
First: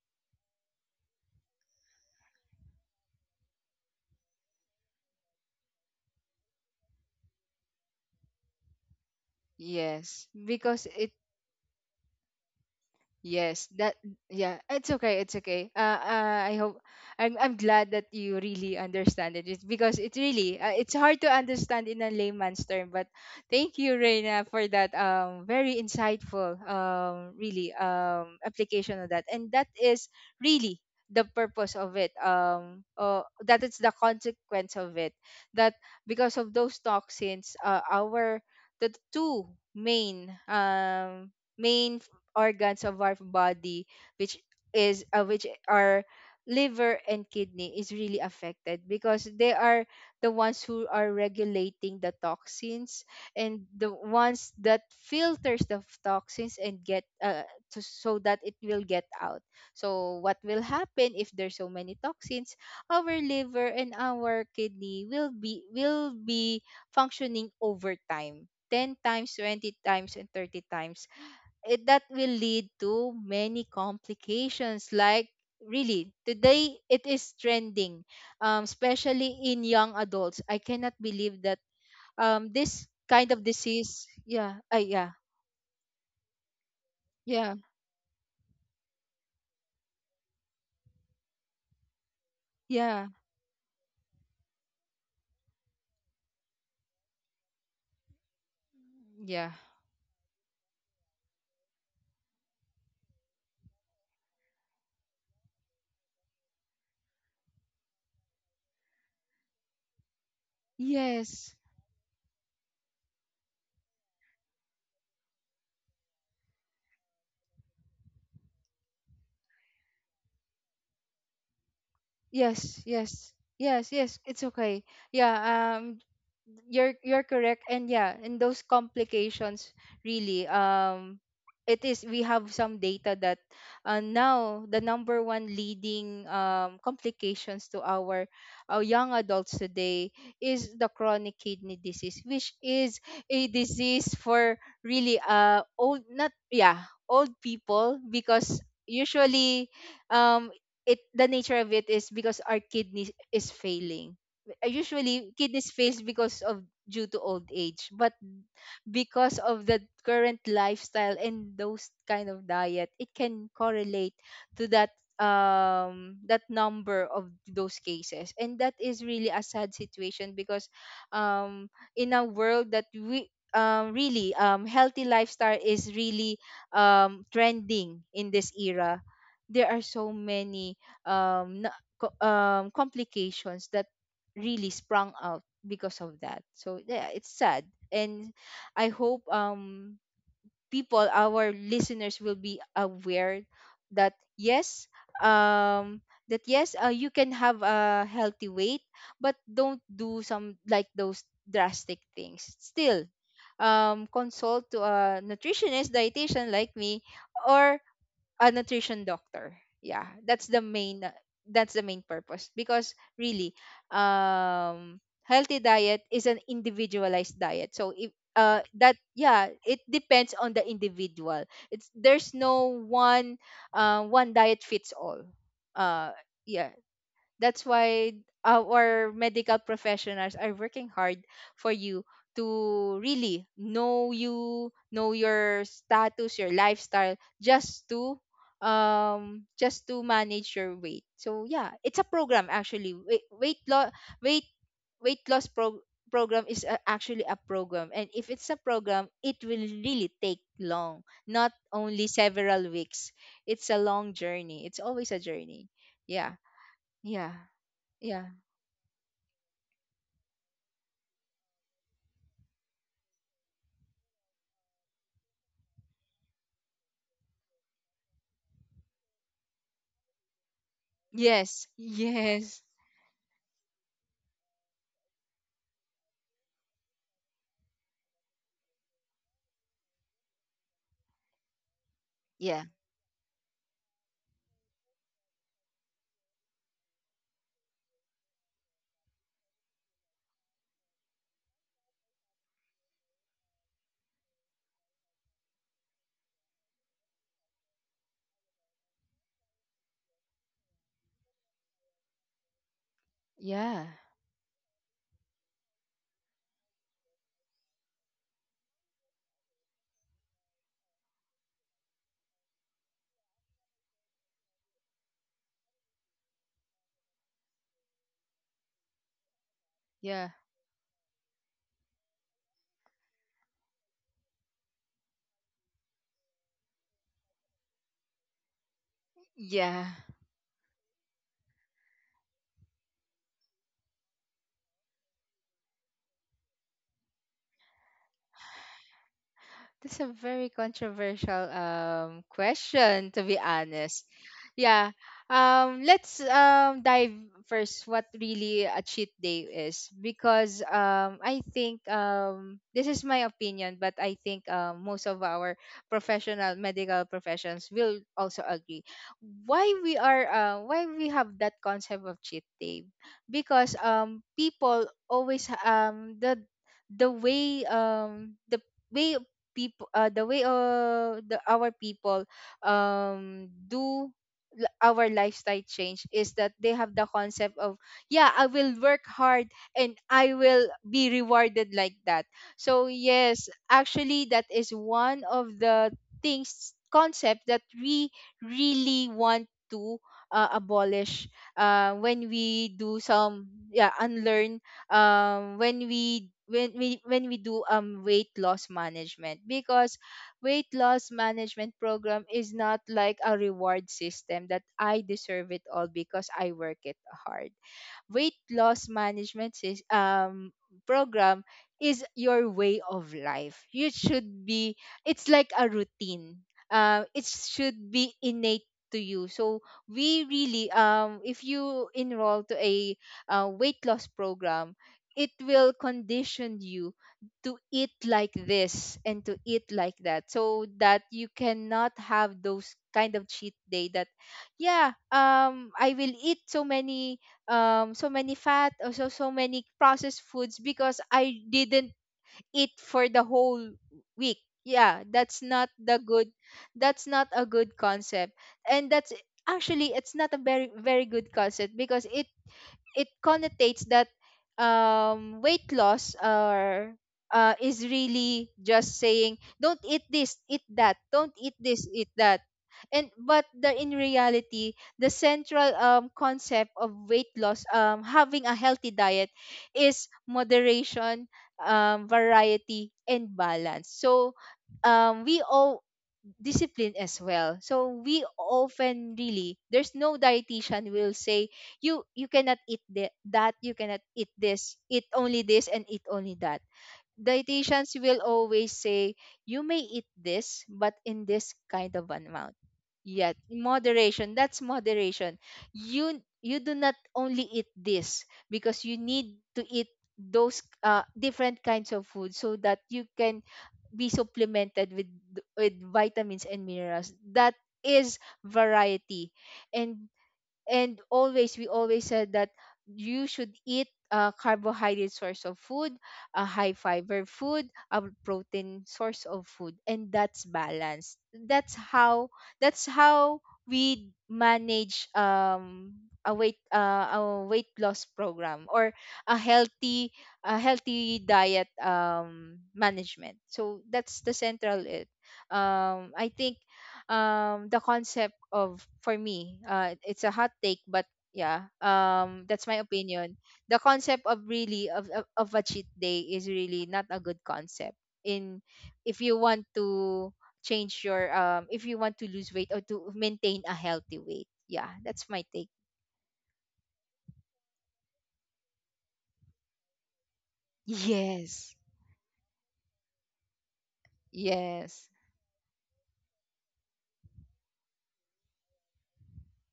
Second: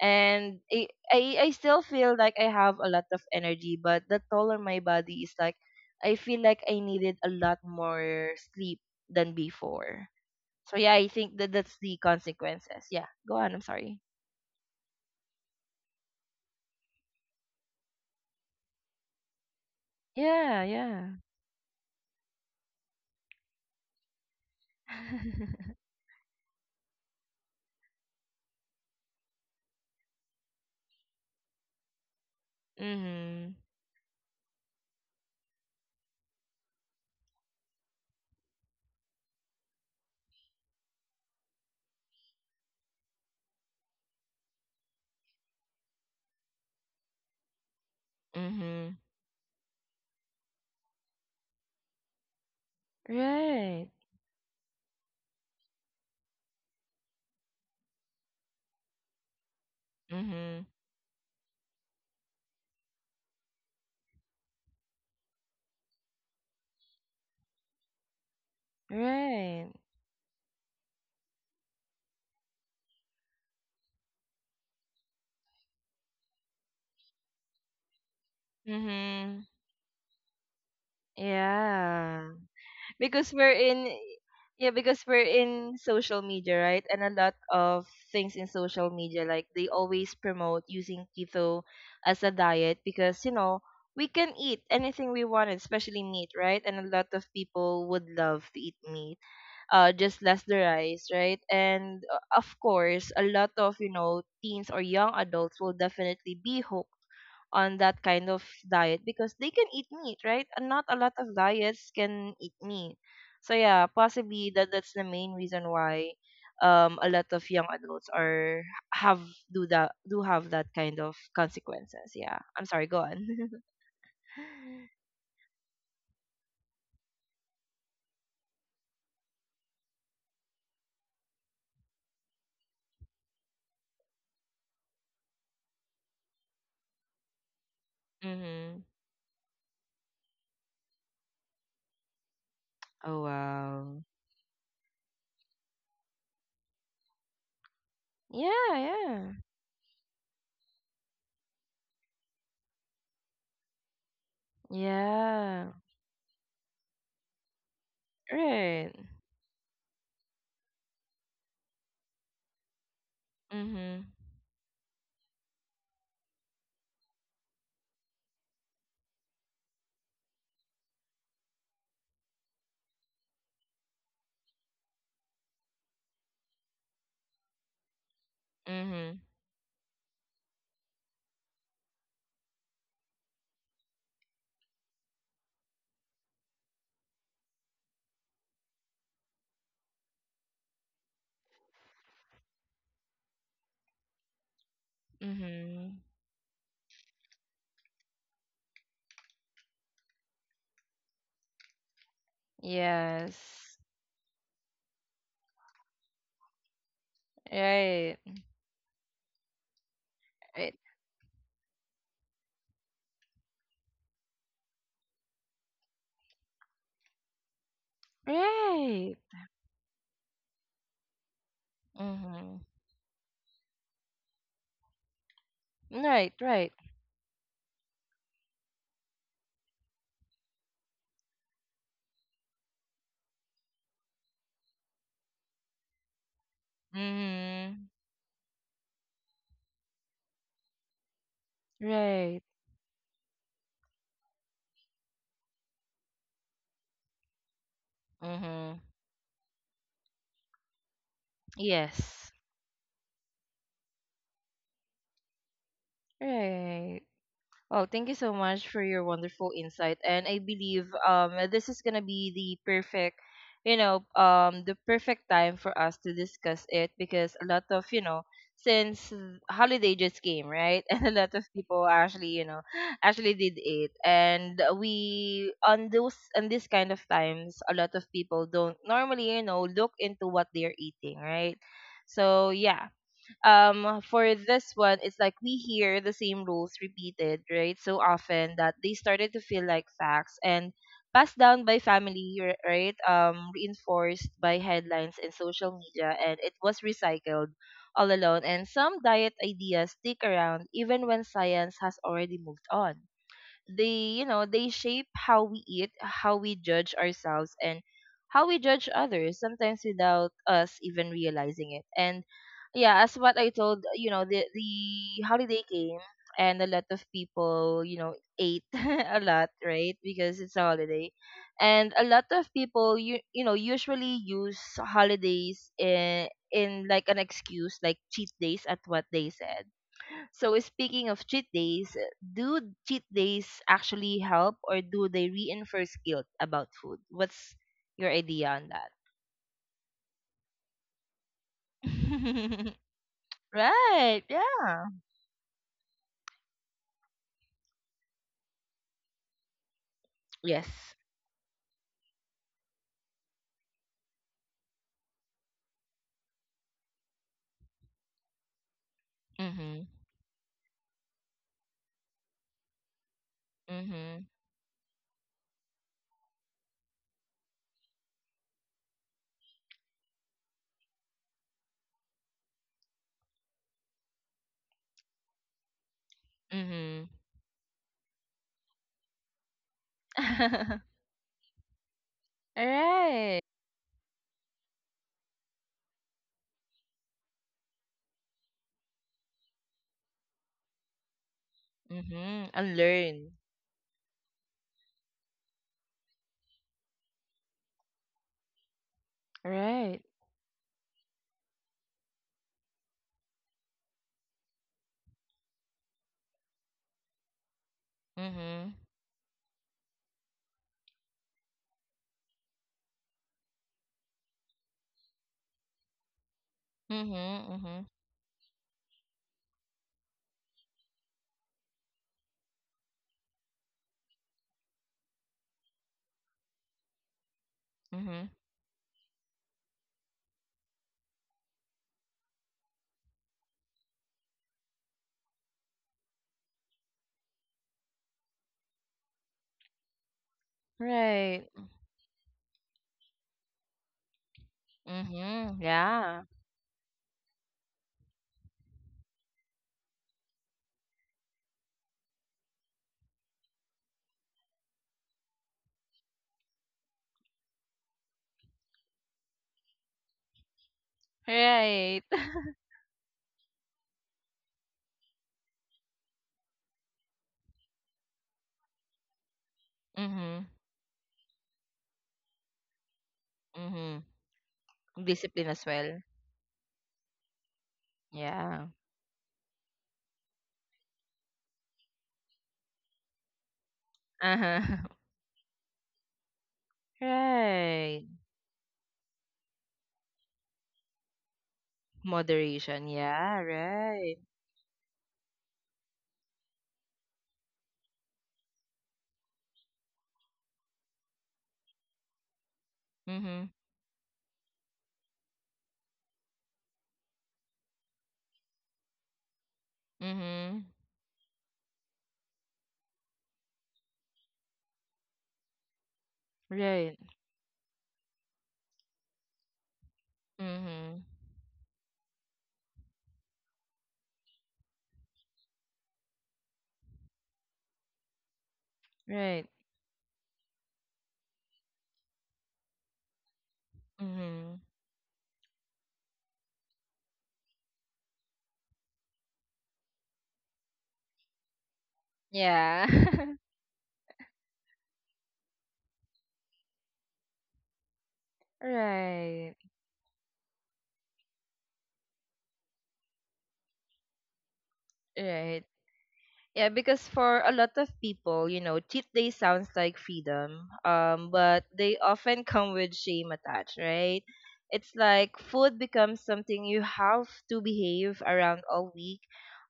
[SPEAKER 1] And it, I still feel like I have a lot of energy, but the toll on my body is like I feel like I needed a lot more sleep than before.
[SPEAKER 2] yes.
[SPEAKER 1] So
[SPEAKER 2] Because
[SPEAKER 1] yeah, I
[SPEAKER 2] it,
[SPEAKER 1] think that that's the consequences. Yeah, go on, I'm
[SPEAKER 2] yes, that,
[SPEAKER 1] sorry.
[SPEAKER 2] yeah, it's okay, it's okay. I hope I'm glad that you really understand it. It's because it's really
[SPEAKER 1] Yeah,
[SPEAKER 2] uh, it's
[SPEAKER 1] yeah.
[SPEAKER 2] hard to understand in a layman's term, but thank you Reina for that very insightful really application of that. And that is really the purpose of it.
[SPEAKER 1] Mhm.
[SPEAKER 2] That is the consequence of it. That, because of those toxins our, the two main main organs of our body which which are liver and kidney is really affected
[SPEAKER 1] Mhm.
[SPEAKER 2] because they are the ones who are regulating the toxins, and
[SPEAKER 1] Right.
[SPEAKER 2] the ones that filters the toxins and get so that it will get out. So what will
[SPEAKER 1] Mhm.
[SPEAKER 2] happen if there's so many toxins? Our liver and our kidney will be functioning over time, 10 times,
[SPEAKER 1] Right.
[SPEAKER 2] 20 times, and 30 times. That will lead to many complications, like really, today it is trending, especially
[SPEAKER 1] Mm-hmm.
[SPEAKER 2] in young adults. I cannot believe that
[SPEAKER 1] Yeah.
[SPEAKER 2] this kind
[SPEAKER 1] Because
[SPEAKER 2] of
[SPEAKER 1] we're in
[SPEAKER 2] disease. Yeah,
[SPEAKER 1] Yeah, because
[SPEAKER 2] yeah,
[SPEAKER 1] we're in social media, right? And a lot
[SPEAKER 2] yeah,
[SPEAKER 1] of things in social media, like, they always promote using keto as a diet
[SPEAKER 2] yeah,
[SPEAKER 1] because, you know, we can eat anything we want, especially meat, right? And a lot of people would love to eat meat.
[SPEAKER 2] yeah,
[SPEAKER 1] Uh, just less the rice, right? And of course, a lot of, you know, teens or young adults will definitely be hooked on that kind of diet because they can eat meat, right? And not a lot of
[SPEAKER 2] yes.
[SPEAKER 1] diets can eat meat. So yeah, possibly that that's the main reason why a lot of young adults are, have do that, do have that kind of consequences. Yeah, I'm
[SPEAKER 2] Yes,
[SPEAKER 1] sorry, go on.
[SPEAKER 2] yes, yes, yes. It's okay. Yeah, you're correct, and yeah, and those complications, really, it is. We have some data that, now the number one leading complications to our,
[SPEAKER 1] Mhm.
[SPEAKER 2] our young adults today is the chronic kidney disease, which is
[SPEAKER 1] Oh
[SPEAKER 2] a
[SPEAKER 1] wow.
[SPEAKER 2] disease for really old, not, yeah, old people,
[SPEAKER 1] Yeah,
[SPEAKER 2] because
[SPEAKER 1] yeah.
[SPEAKER 2] usually, um it the nature of it is because our kidney is failing. Usually
[SPEAKER 1] Yeah.
[SPEAKER 2] kidneys fails because of due to old age, but
[SPEAKER 1] Right.
[SPEAKER 2] because of the current lifestyle and those kind of diet, it can
[SPEAKER 1] Mhm.
[SPEAKER 2] correlate to that, number of those cases. And that is really a sad situation because, in a world that we, really, healthy lifestyle is really trending in this era,
[SPEAKER 1] Mhm.
[SPEAKER 2] there are so many complications that really sprung out because of that. So yeah, it's sad, and I hope, people, our listeners, will be aware that yes,
[SPEAKER 1] Mhm.
[SPEAKER 2] um, that yes, you can have a healthy weight, but don't do some like those drastic things. Still,
[SPEAKER 1] Yes.
[SPEAKER 2] consult to a nutritionist, dietitian like me, or
[SPEAKER 1] Right.
[SPEAKER 2] a nutrition doctor. Yeah,
[SPEAKER 1] Right.
[SPEAKER 2] that's the main purpose. Because really, healthy diet is an individualized diet. So if that
[SPEAKER 1] Right.
[SPEAKER 2] yeah, it depends on the individual. It's there's
[SPEAKER 1] Mhm.
[SPEAKER 2] no one diet fits all. Uh
[SPEAKER 1] Right,
[SPEAKER 2] yeah,
[SPEAKER 1] right.
[SPEAKER 2] that's why our medical professionals are working hard for you, to really know you, know your status, your lifestyle,
[SPEAKER 1] Mm-hmm.
[SPEAKER 2] just to manage your weight. So yeah, it's a
[SPEAKER 1] Right.
[SPEAKER 2] program, actually. Weight weight loss program is actually a program, and if it's a
[SPEAKER 1] Mm-hmm.
[SPEAKER 2] program, it will really take long, not only
[SPEAKER 1] Yes.
[SPEAKER 2] several weeks. It's a long journey. It's always a journey. Yeah,
[SPEAKER 1] Right.
[SPEAKER 2] yeah,
[SPEAKER 1] Oh, thank you
[SPEAKER 2] yeah.
[SPEAKER 1] so much for your wonderful insight. And I believe this is gonna be the perfect, the perfect time for us to discuss it because a lot of, since holiday just came, right? And a lot of
[SPEAKER 2] Yes.
[SPEAKER 1] people actually, you know,
[SPEAKER 2] Yes.
[SPEAKER 1] actually did it. And we on those on this kind of times, a lot of people don't normally, you know, look into what they're eating, right? So
[SPEAKER 2] Yeah.
[SPEAKER 1] yeah, for this one, it's like we hear the same rules repeated, right, so often that they started to feel like facts and passed down by family, right, reinforced by headlines and social media, and it was recycled all alone. And some diet ideas stick around even when science has already moved on.
[SPEAKER 2] Yeah.
[SPEAKER 1] They, you know, they shape how we eat, how we judge ourselves, and how we judge others, sometimes without us even realizing it. And yeah, as what I told, you know, the holiday came and a lot of people, you know, ate a lot, right,
[SPEAKER 2] Yeah.
[SPEAKER 1] because it's a holiday. And a lot of people, you know, usually use holidays in like an excuse, like cheat days at what they said.
[SPEAKER 2] Yeah.
[SPEAKER 1] So speaking of cheat days, do cheat days actually help, or do they reinforce guilt about food? What's your idea on that?
[SPEAKER 2] That's a very controversial question, to be honest.
[SPEAKER 1] Right. Yeah.
[SPEAKER 2] Yeah. Let's dive first what really a cheat day is, because
[SPEAKER 1] Yes.
[SPEAKER 2] I think, this is my opinion, but I think most of our professional medical professions will also agree why
[SPEAKER 1] Mhm.
[SPEAKER 2] we are why we have that concept of cheat day. Because
[SPEAKER 1] Mhm.
[SPEAKER 2] people always the way, the way people, the way, the our people do, our lifestyle change, is that they have the
[SPEAKER 1] Mhm.
[SPEAKER 2] concept of, yeah, I will work hard and I will be rewarded, like that.
[SPEAKER 1] All
[SPEAKER 2] So
[SPEAKER 1] right.
[SPEAKER 2] yes, actually, that is one of the things, concept, that we really want to abolish, when
[SPEAKER 1] Mhm.
[SPEAKER 2] we do
[SPEAKER 1] Unlearn.
[SPEAKER 2] some, yeah, unlearn, when we do weight loss management. Because
[SPEAKER 1] Right.
[SPEAKER 2] weight loss management program is not like a reward system, that I deserve it all because I work it hard. Weight
[SPEAKER 1] Mhm.
[SPEAKER 2] loss management program is your way of life. You should be, it's like a routine. It
[SPEAKER 1] Mhm. Mhm.
[SPEAKER 2] should be innate to you. So we really, if you enroll to a, weight loss program, it will condition you to eat
[SPEAKER 1] Mhm.
[SPEAKER 2] like this and to eat like that, so that you cannot have those kind of cheat day, that, yeah, I will eat so many, so many fat, also, so many processed foods because I
[SPEAKER 1] Right.
[SPEAKER 2] didn't eat for the whole week. Yeah,
[SPEAKER 1] Mhm. Yeah.
[SPEAKER 2] that's not a good concept. And that's actually, it's not a very, very good concept because it connotates that, weight loss, or, is really just saying don't eat this, eat that, don't eat this,
[SPEAKER 1] Right.
[SPEAKER 2] eat that. And but the, in reality, the central, concept of weight loss, having a healthy diet, is
[SPEAKER 1] Mhm.
[SPEAKER 2] moderation, variety, and balance.
[SPEAKER 1] Mhm.
[SPEAKER 2] So, we
[SPEAKER 1] Discipline as
[SPEAKER 2] all,
[SPEAKER 1] well.
[SPEAKER 2] discipline as well. So we
[SPEAKER 1] Yeah.
[SPEAKER 2] often, really, there's no dietitian will say you, you cannot eat thi- that you cannot eat
[SPEAKER 1] Uh-huh.
[SPEAKER 2] this, eat only this and eat only that. Dietitians
[SPEAKER 1] Right.
[SPEAKER 2] will always say you may eat this, but in this kind of an amount.
[SPEAKER 1] Moderation.
[SPEAKER 2] Yet
[SPEAKER 1] Yeah, right.
[SPEAKER 2] moderation, that's moderation. You do not only eat this, because you need to eat those, different kinds of food, so that you can
[SPEAKER 1] Mhm.
[SPEAKER 2] be supplemented with vitamins and minerals. That is variety. and
[SPEAKER 1] Mhm.
[SPEAKER 2] and always, we always said that you should eat a carbohydrate source of food, a high
[SPEAKER 1] Right.
[SPEAKER 2] fiber food, a protein source of food, and that's
[SPEAKER 1] Mhm.
[SPEAKER 2] balanced. That's how that's how we manage, a weight, loss program, or a
[SPEAKER 1] Right.
[SPEAKER 2] healthy a healthy diet, management. So that's the
[SPEAKER 1] Mhm.
[SPEAKER 2] central it. I think, the concept of, for me, it's a hot take, but yeah, that's my
[SPEAKER 1] Yeah.
[SPEAKER 2] opinion. The concept of, really, of a cheat day, is really not a good concept in, if you want
[SPEAKER 1] Right.
[SPEAKER 2] to change your, if you want to lose weight, or to maintain a healthy weight. Yeah, that's my
[SPEAKER 1] Right.
[SPEAKER 2] take.
[SPEAKER 1] Yeah, because for a lot of people, you know, cheat day sounds like freedom, but
[SPEAKER 2] Yes.
[SPEAKER 1] they often come with shame attached, right? It's
[SPEAKER 2] Yes,
[SPEAKER 1] like food becomes something you have to behave around all week,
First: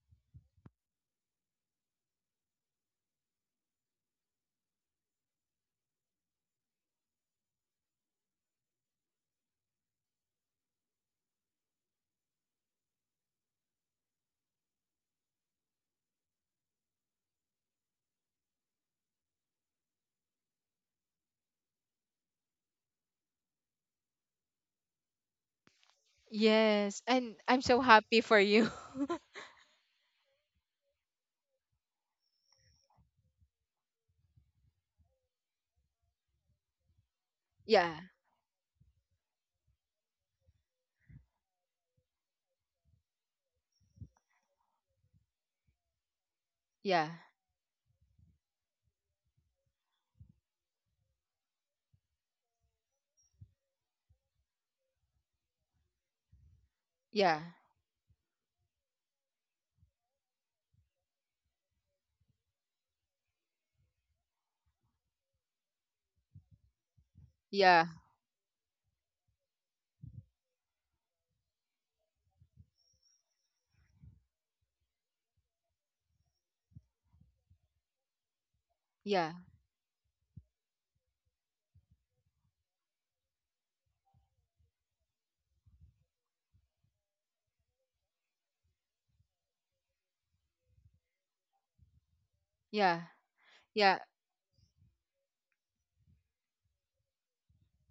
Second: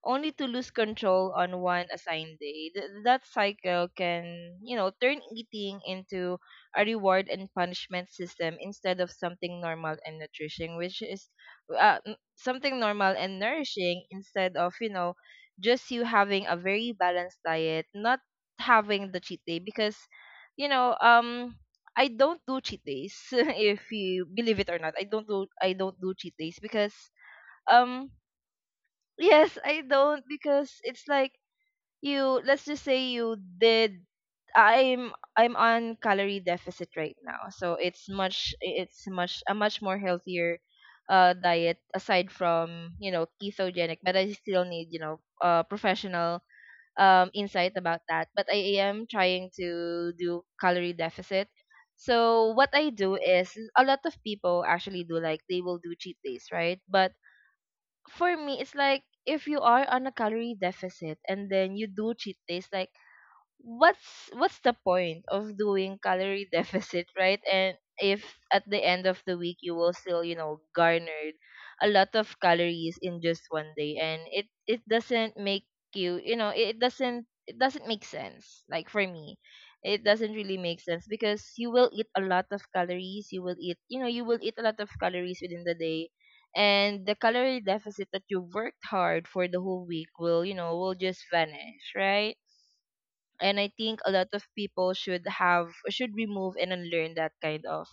[SPEAKER 1] only to lose control on one assigned day. That cycle can, you know, turn eating into a reward and punishment system instead of something normal and nutrition, which is something normal and nourishing instead of, you know, just you having a very balanced diet, not having the cheat day because you know, um I don't do cheat days if you believe it or not. I don't do cheat days because
[SPEAKER 2] yes, and I'm so
[SPEAKER 1] um
[SPEAKER 2] happy for you.
[SPEAKER 1] yes, I don't because it's like you let's just say you did. I'm on calorie deficit right now. So
[SPEAKER 2] Yeah,
[SPEAKER 1] it's much more healthier diet aside from, you know, ketogenic, but I still need, you know, professional
[SPEAKER 2] yeah,
[SPEAKER 1] insight about that, but I am trying to do calorie deficit. So what I do is a lot of people actually do like they will do cheat days, right? But
[SPEAKER 2] yeah,
[SPEAKER 1] for me, it's like if you are on a calorie deficit and then you do cheat days, like what's the point of doing calorie deficit, right? And
[SPEAKER 2] yeah,
[SPEAKER 1] if at the end of the week you will still, you know, garnered a lot of calories in just one day, and it doesn't make you, you know, it doesn't make sense, like for
[SPEAKER 2] yeah,
[SPEAKER 1] me it doesn't really make sense because you will eat a lot of calories, you will eat, you know, you will eat a lot of calories within the day, and the calorie deficit that you worked hard for the whole week will, you know, will just vanish, right?
[SPEAKER 2] yeah.
[SPEAKER 1] And I think
[SPEAKER 2] Yeah.
[SPEAKER 1] a lot of people should have should remove and unlearn that kind of,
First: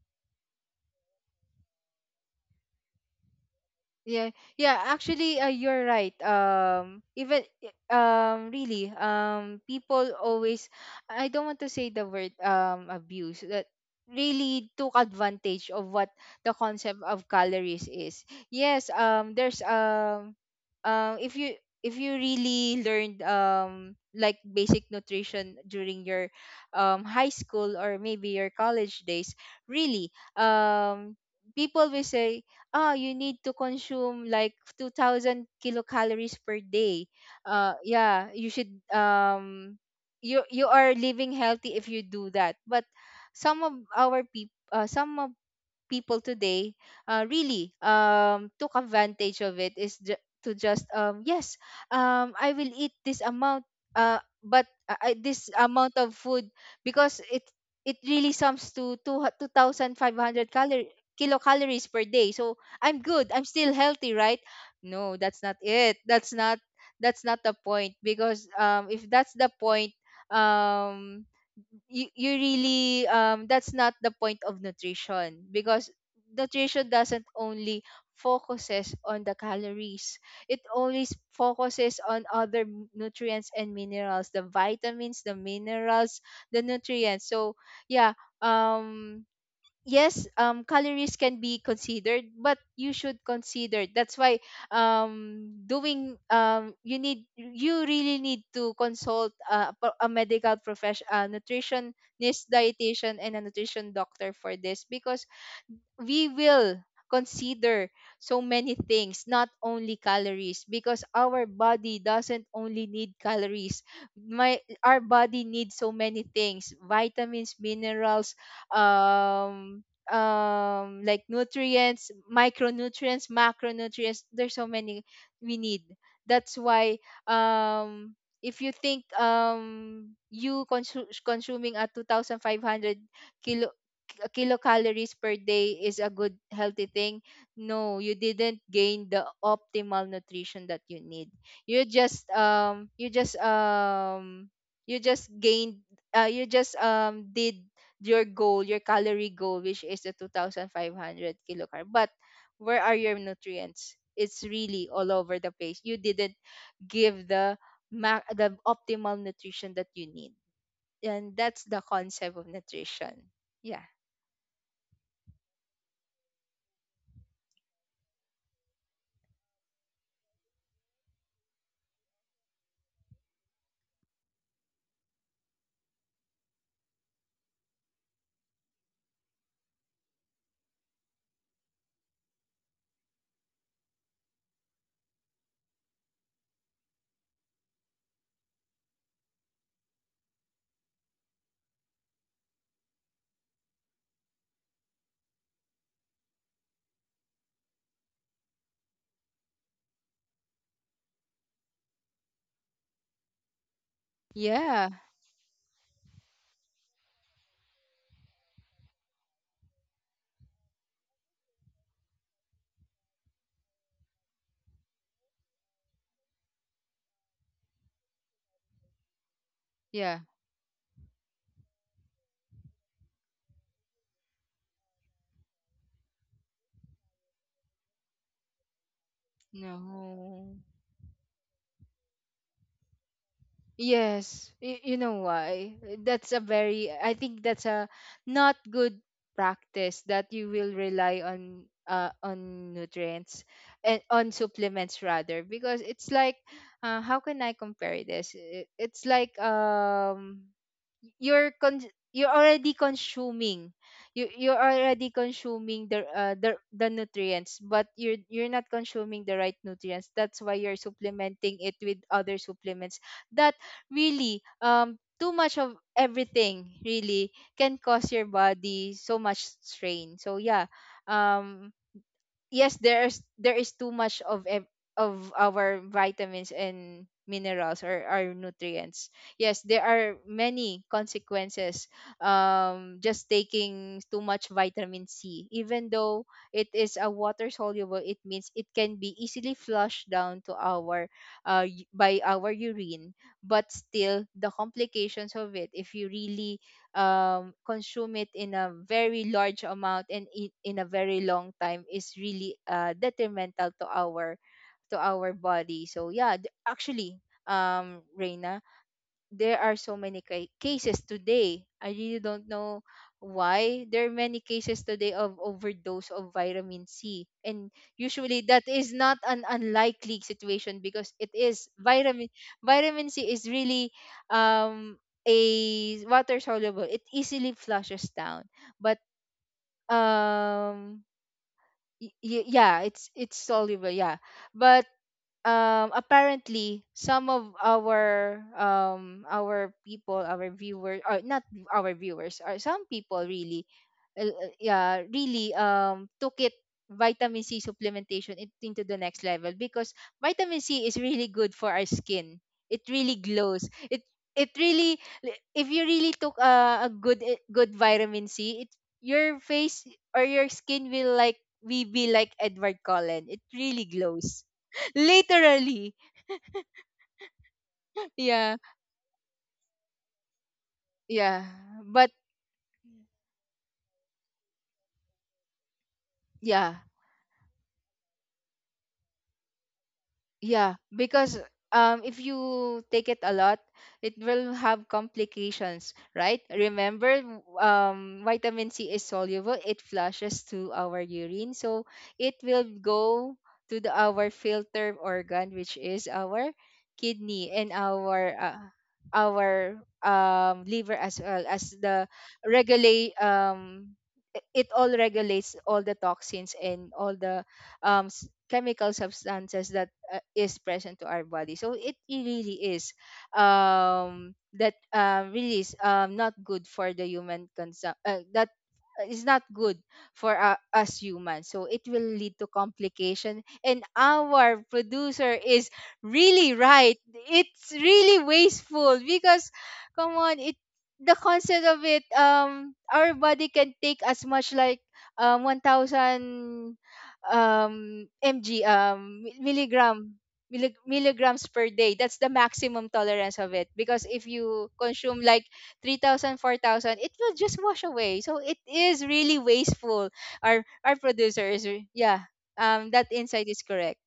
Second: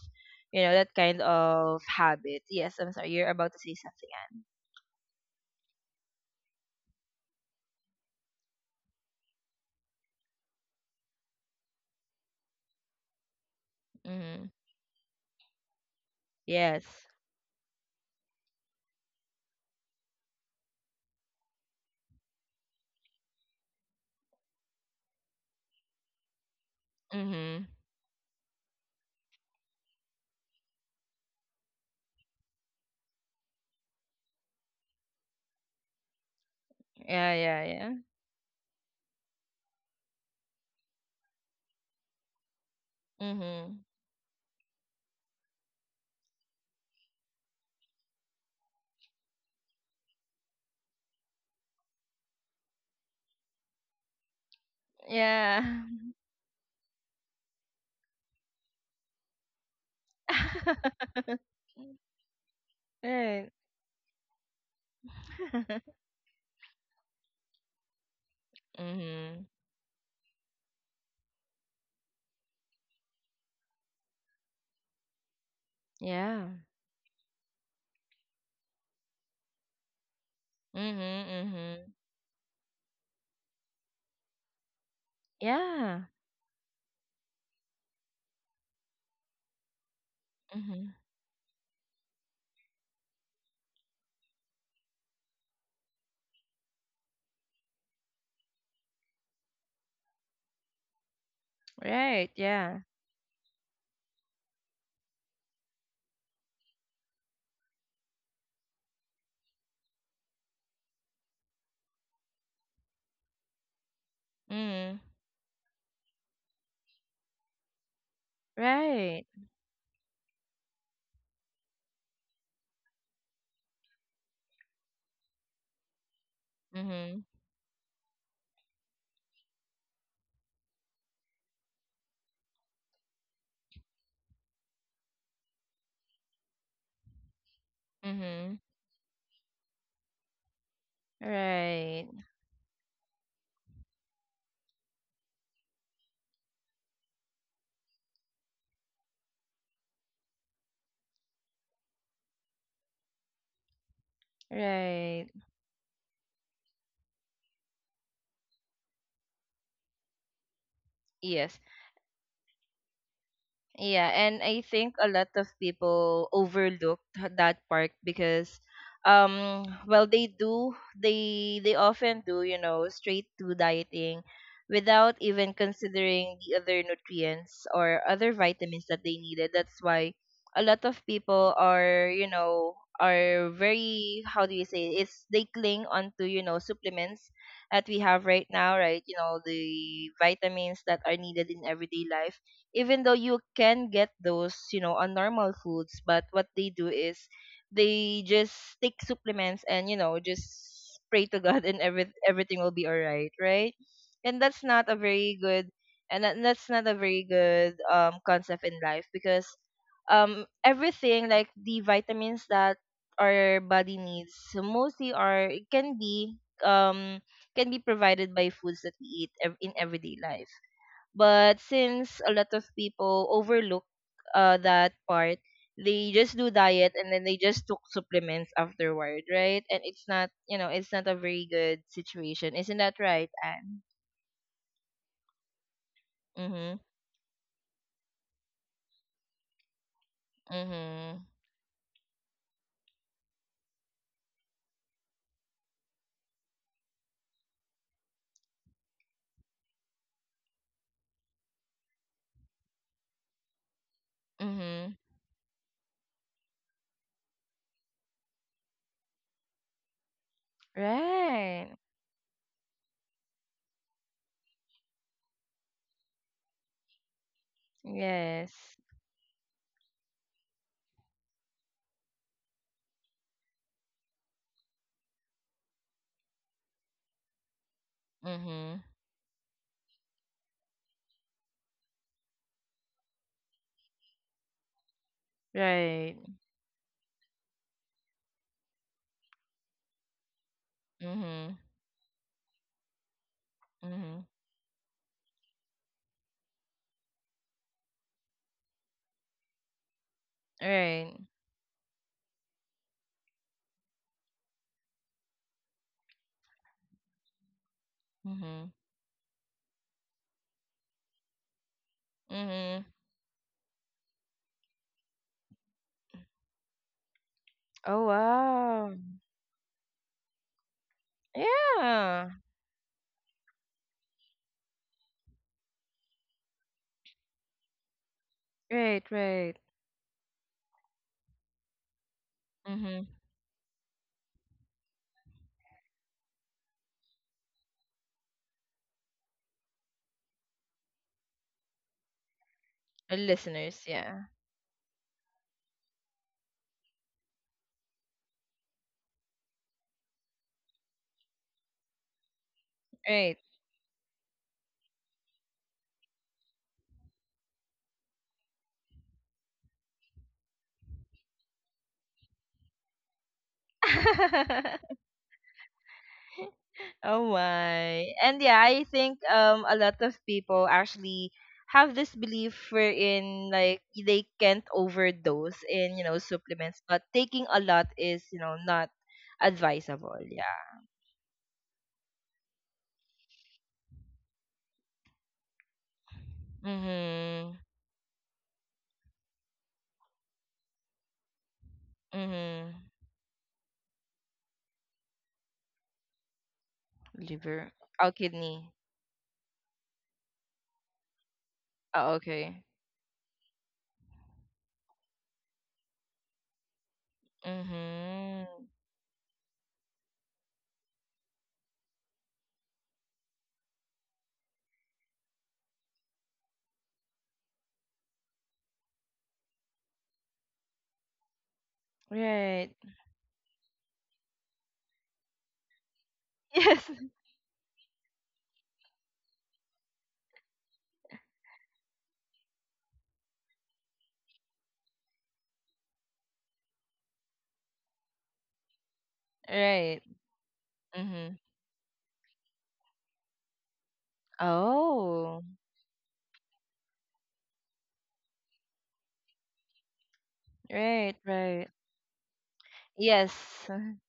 [SPEAKER 1] you know, that kind of habit. Yes, I'm sorry, you're about to say
[SPEAKER 2] Yeah,
[SPEAKER 1] something.
[SPEAKER 2] yeah. Actually, you're right. Even, really, people always. I don't want to say the word, abuse. That
[SPEAKER 1] Anne. Mm-hmm.
[SPEAKER 2] really took advantage of what the concept
[SPEAKER 1] Yes.
[SPEAKER 2] of calories is. Yes. There's, if you really learned, like, basic nutrition during your high
[SPEAKER 1] Mhm.
[SPEAKER 2] school or maybe your college days, really, people will say, oh, you need to consume like 2000 kilocalories per day.
[SPEAKER 1] Yeah, yeah, yeah.
[SPEAKER 2] Yeah, you should, you are living healthy if you do that. But some of
[SPEAKER 1] Mhm.
[SPEAKER 2] our people, some of people today, really, took advantage of it, is, ju- to just, yes, I will eat this amount, this
[SPEAKER 1] Yeah.
[SPEAKER 2] amount of food because it really sums to 2,500 calorie kilocalories per day, so I'm good, I'm
[SPEAKER 1] Right.
[SPEAKER 2] still healthy, right? No, that's not it, that's not the point. Because, if that's
[SPEAKER 1] Mhm.
[SPEAKER 2] the point, um you really, that's not the point of nutrition, because
[SPEAKER 1] Yeah.
[SPEAKER 2] nutrition doesn't only focuses on the calories, it always
[SPEAKER 1] Mhm. Mhm.
[SPEAKER 2] focuses on other, nutrients and minerals, the vitamins, the
[SPEAKER 1] Yeah.
[SPEAKER 2] minerals, the nutrients. So yeah, um yes,
[SPEAKER 1] Mhm.
[SPEAKER 2] calories can be considered, but you should consider, that's why, doing, you really need to consult, a medical profession,
[SPEAKER 1] Right.
[SPEAKER 2] nutritionist,
[SPEAKER 1] Yeah.
[SPEAKER 2] dietitian, and a nutrition doctor, for this. Because we will consider so many things, not only calories, because our body doesn't only need calories. My Our
[SPEAKER 1] Mhm.
[SPEAKER 2] body needs so many things, vitamins, minerals,
[SPEAKER 1] Right.
[SPEAKER 2] um like nutrients, micronutrients, macronutrients, there's so many we need. That's why,
[SPEAKER 1] Mhm.
[SPEAKER 2] um if you think, you, consuming a 2500 kilo kilocalories per day is a good healthy thing, no, you didn't
[SPEAKER 1] Mhm.
[SPEAKER 2] gain the optimal nutrition that you need. You
[SPEAKER 1] Right.
[SPEAKER 2] just, you just you just gained you just did your goal, your calorie goal, which is the 2500 kilocarb. But where are your nutrients? It's really all
[SPEAKER 1] Right.
[SPEAKER 2] over the place. You didn't give the, the optimal nutrition that you need, and
[SPEAKER 1] Yes.
[SPEAKER 2] that's the concept of nutrition. Yeah.
[SPEAKER 1] Yeah, and I think a lot of people overlooked that part because well they do, they often do, you know, straight to dieting without even considering the other nutrients or other vitamins that they needed. That's why a lot of people are, you know, are very, how do you say, it's they cling onto, you know, supplements that we have right now, right? You know, the vitamins that are needed in everyday life even though you can get those, you know, on normal foods, but what they do is they just take supplements and, you know, just pray to God and everything will be all right, right? And that's not
[SPEAKER 2] Yeah.
[SPEAKER 1] a very good and that's not a very good concept in life because everything, like the vitamins that our body needs mostly are, it um can be provided by foods that we eat in everyday
[SPEAKER 2] Yeah.
[SPEAKER 1] life, but since a lot of people overlook that part, they just do diet and then they just took supplements afterward, right? And it's not, you
[SPEAKER 2] No.
[SPEAKER 1] know, it's not a very good situation. Isn't that right, Anne?
[SPEAKER 2] Yes, you know why? That's a
[SPEAKER 1] Mhm.
[SPEAKER 2] very, I think, that's a not good practice, that you will rely
[SPEAKER 1] Mhm.
[SPEAKER 2] on, on nutrients and on supplements, rather. Because it's like, how can I compare this? It's like you're con- you're already consuming. You're
[SPEAKER 1] Mhm.
[SPEAKER 2] already consuming the nutrients, but you're not consuming the right nutrients. That's why you're supplementing
[SPEAKER 1] Right.
[SPEAKER 2] it with other supplements that really, too much of everything really can cause your
[SPEAKER 1] Yes.
[SPEAKER 2] body so much strain. So yeah, um yes, there is too much of of our vitamins and minerals or our
[SPEAKER 1] Mhm.
[SPEAKER 2] nutrients. Yes, there are many consequences. Just taking too much vitamin C, even
[SPEAKER 1] Right.
[SPEAKER 2] though it is a water soluble, it means it can be easily flushed down to our
[SPEAKER 1] Mhm.
[SPEAKER 2] by our urine. But still,
[SPEAKER 1] Mhm.
[SPEAKER 2] the complications of it, if you really consume it in a very large amount and eat in a
[SPEAKER 1] Right.
[SPEAKER 2] very long time, is really detrimental to our body. So yeah, actually, Reina,
[SPEAKER 1] Mhm.
[SPEAKER 2] there are so many cases today. I really don't know
[SPEAKER 1] Mhm.
[SPEAKER 2] why there are many cases today of overdose of vitamin C. And
[SPEAKER 1] Oh
[SPEAKER 2] usually that is
[SPEAKER 1] wow.
[SPEAKER 2] not an unlikely situation because it is
[SPEAKER 1] Yeah.
[SPEAKER 2] vitamin C is really um a water soluble. It easily flushes down. But
[SPEAKER 1] Right. Right.
[SPEAKER 2] um yeah,
[SPEAKER 1] Mhm.
[SPEAKER 2] it's soluble, yeah, but apparently some of our people, our viewers, or not our viewers, or some people really
[SPEAKER 1] Listeners. Yeah.
[SPEAKER 2] yeah, really took it, vitamin C supplementation, into the next level because vitamin C is really good for our skin. It really
[SPEAKER 1] Right.
[SPEAKER 2] glows it. It really, if you really took a good good vitamin C, it your face or your skin will like we be like Edward Cullen. It really glows. Literally.
[SPEAKER 1] Oh my. And
[SPEAKER 2] Yeah.
[SPEAKER 1] yeah, I think a lot of people actually
[SPEAKER 2] Yeah.
[SPEAKER 1] have
[SPEAKER 2] But
[SPEAKER 1] this belief wherein like they can't overdose in, you know,
[SPEAKER 2] yeah,
[SPEAKER 1] supplements, but taking a lot is, you know, not advisable.
[SPEAKER 2] Yeah,
[SPEAKER 1] Yeah.
[SPEAKER 2] because if you take it a lot, it will have complications, right? Remember,
[SPEAKER 1] Mhm.
[SPEAKER 2] vitamin C is soluble; it flushes to our urine, so it will
[SPEAKER 1] Mhm.
[SPEAKER 2] go to the, our filter organ, which is our kidney and
[SPEAKER 1] Liver. Oh, kidney.
[SPEAKER 2] our liver, as well as the
[SPEAKER 1] Oh, okay.
[SPEAKER 2] regulate it all regulates all the toxins and all the
[SPEAKER 1] Mhm.
[SPEAKER 2] chemical substances that is present to our body. So it really is that really is, not good for the human consumption. That is not good for us humans. So it will lead to
[SPEAKER 1] Right.
[SPEAKER 2] complication. And our producer is really
[SPEAKER 1] Yes.
[SPEAKER 2] right. It's really wasteful because, come on, it the concept of it. Our body can take as much like 1,000 mg,
[SPEAKER 1] Right. Mhm.
[SPEAKER 2] milligrams per day. That's the maximum tolerance of it because if you consume
[SPEAKER 1] Oh.
[SPEAKER 2] like 3,000, 4,000, it will just wash away, so it is really wasteful. Our
[SPEAKER 1] Right,
[SPEAKER 2] producer is
[SPEAKER 1] right.
[SPEAKER 2] yeah, that
[SPEAKER 1] Yes.
[SPEAKER 2] insight is correct.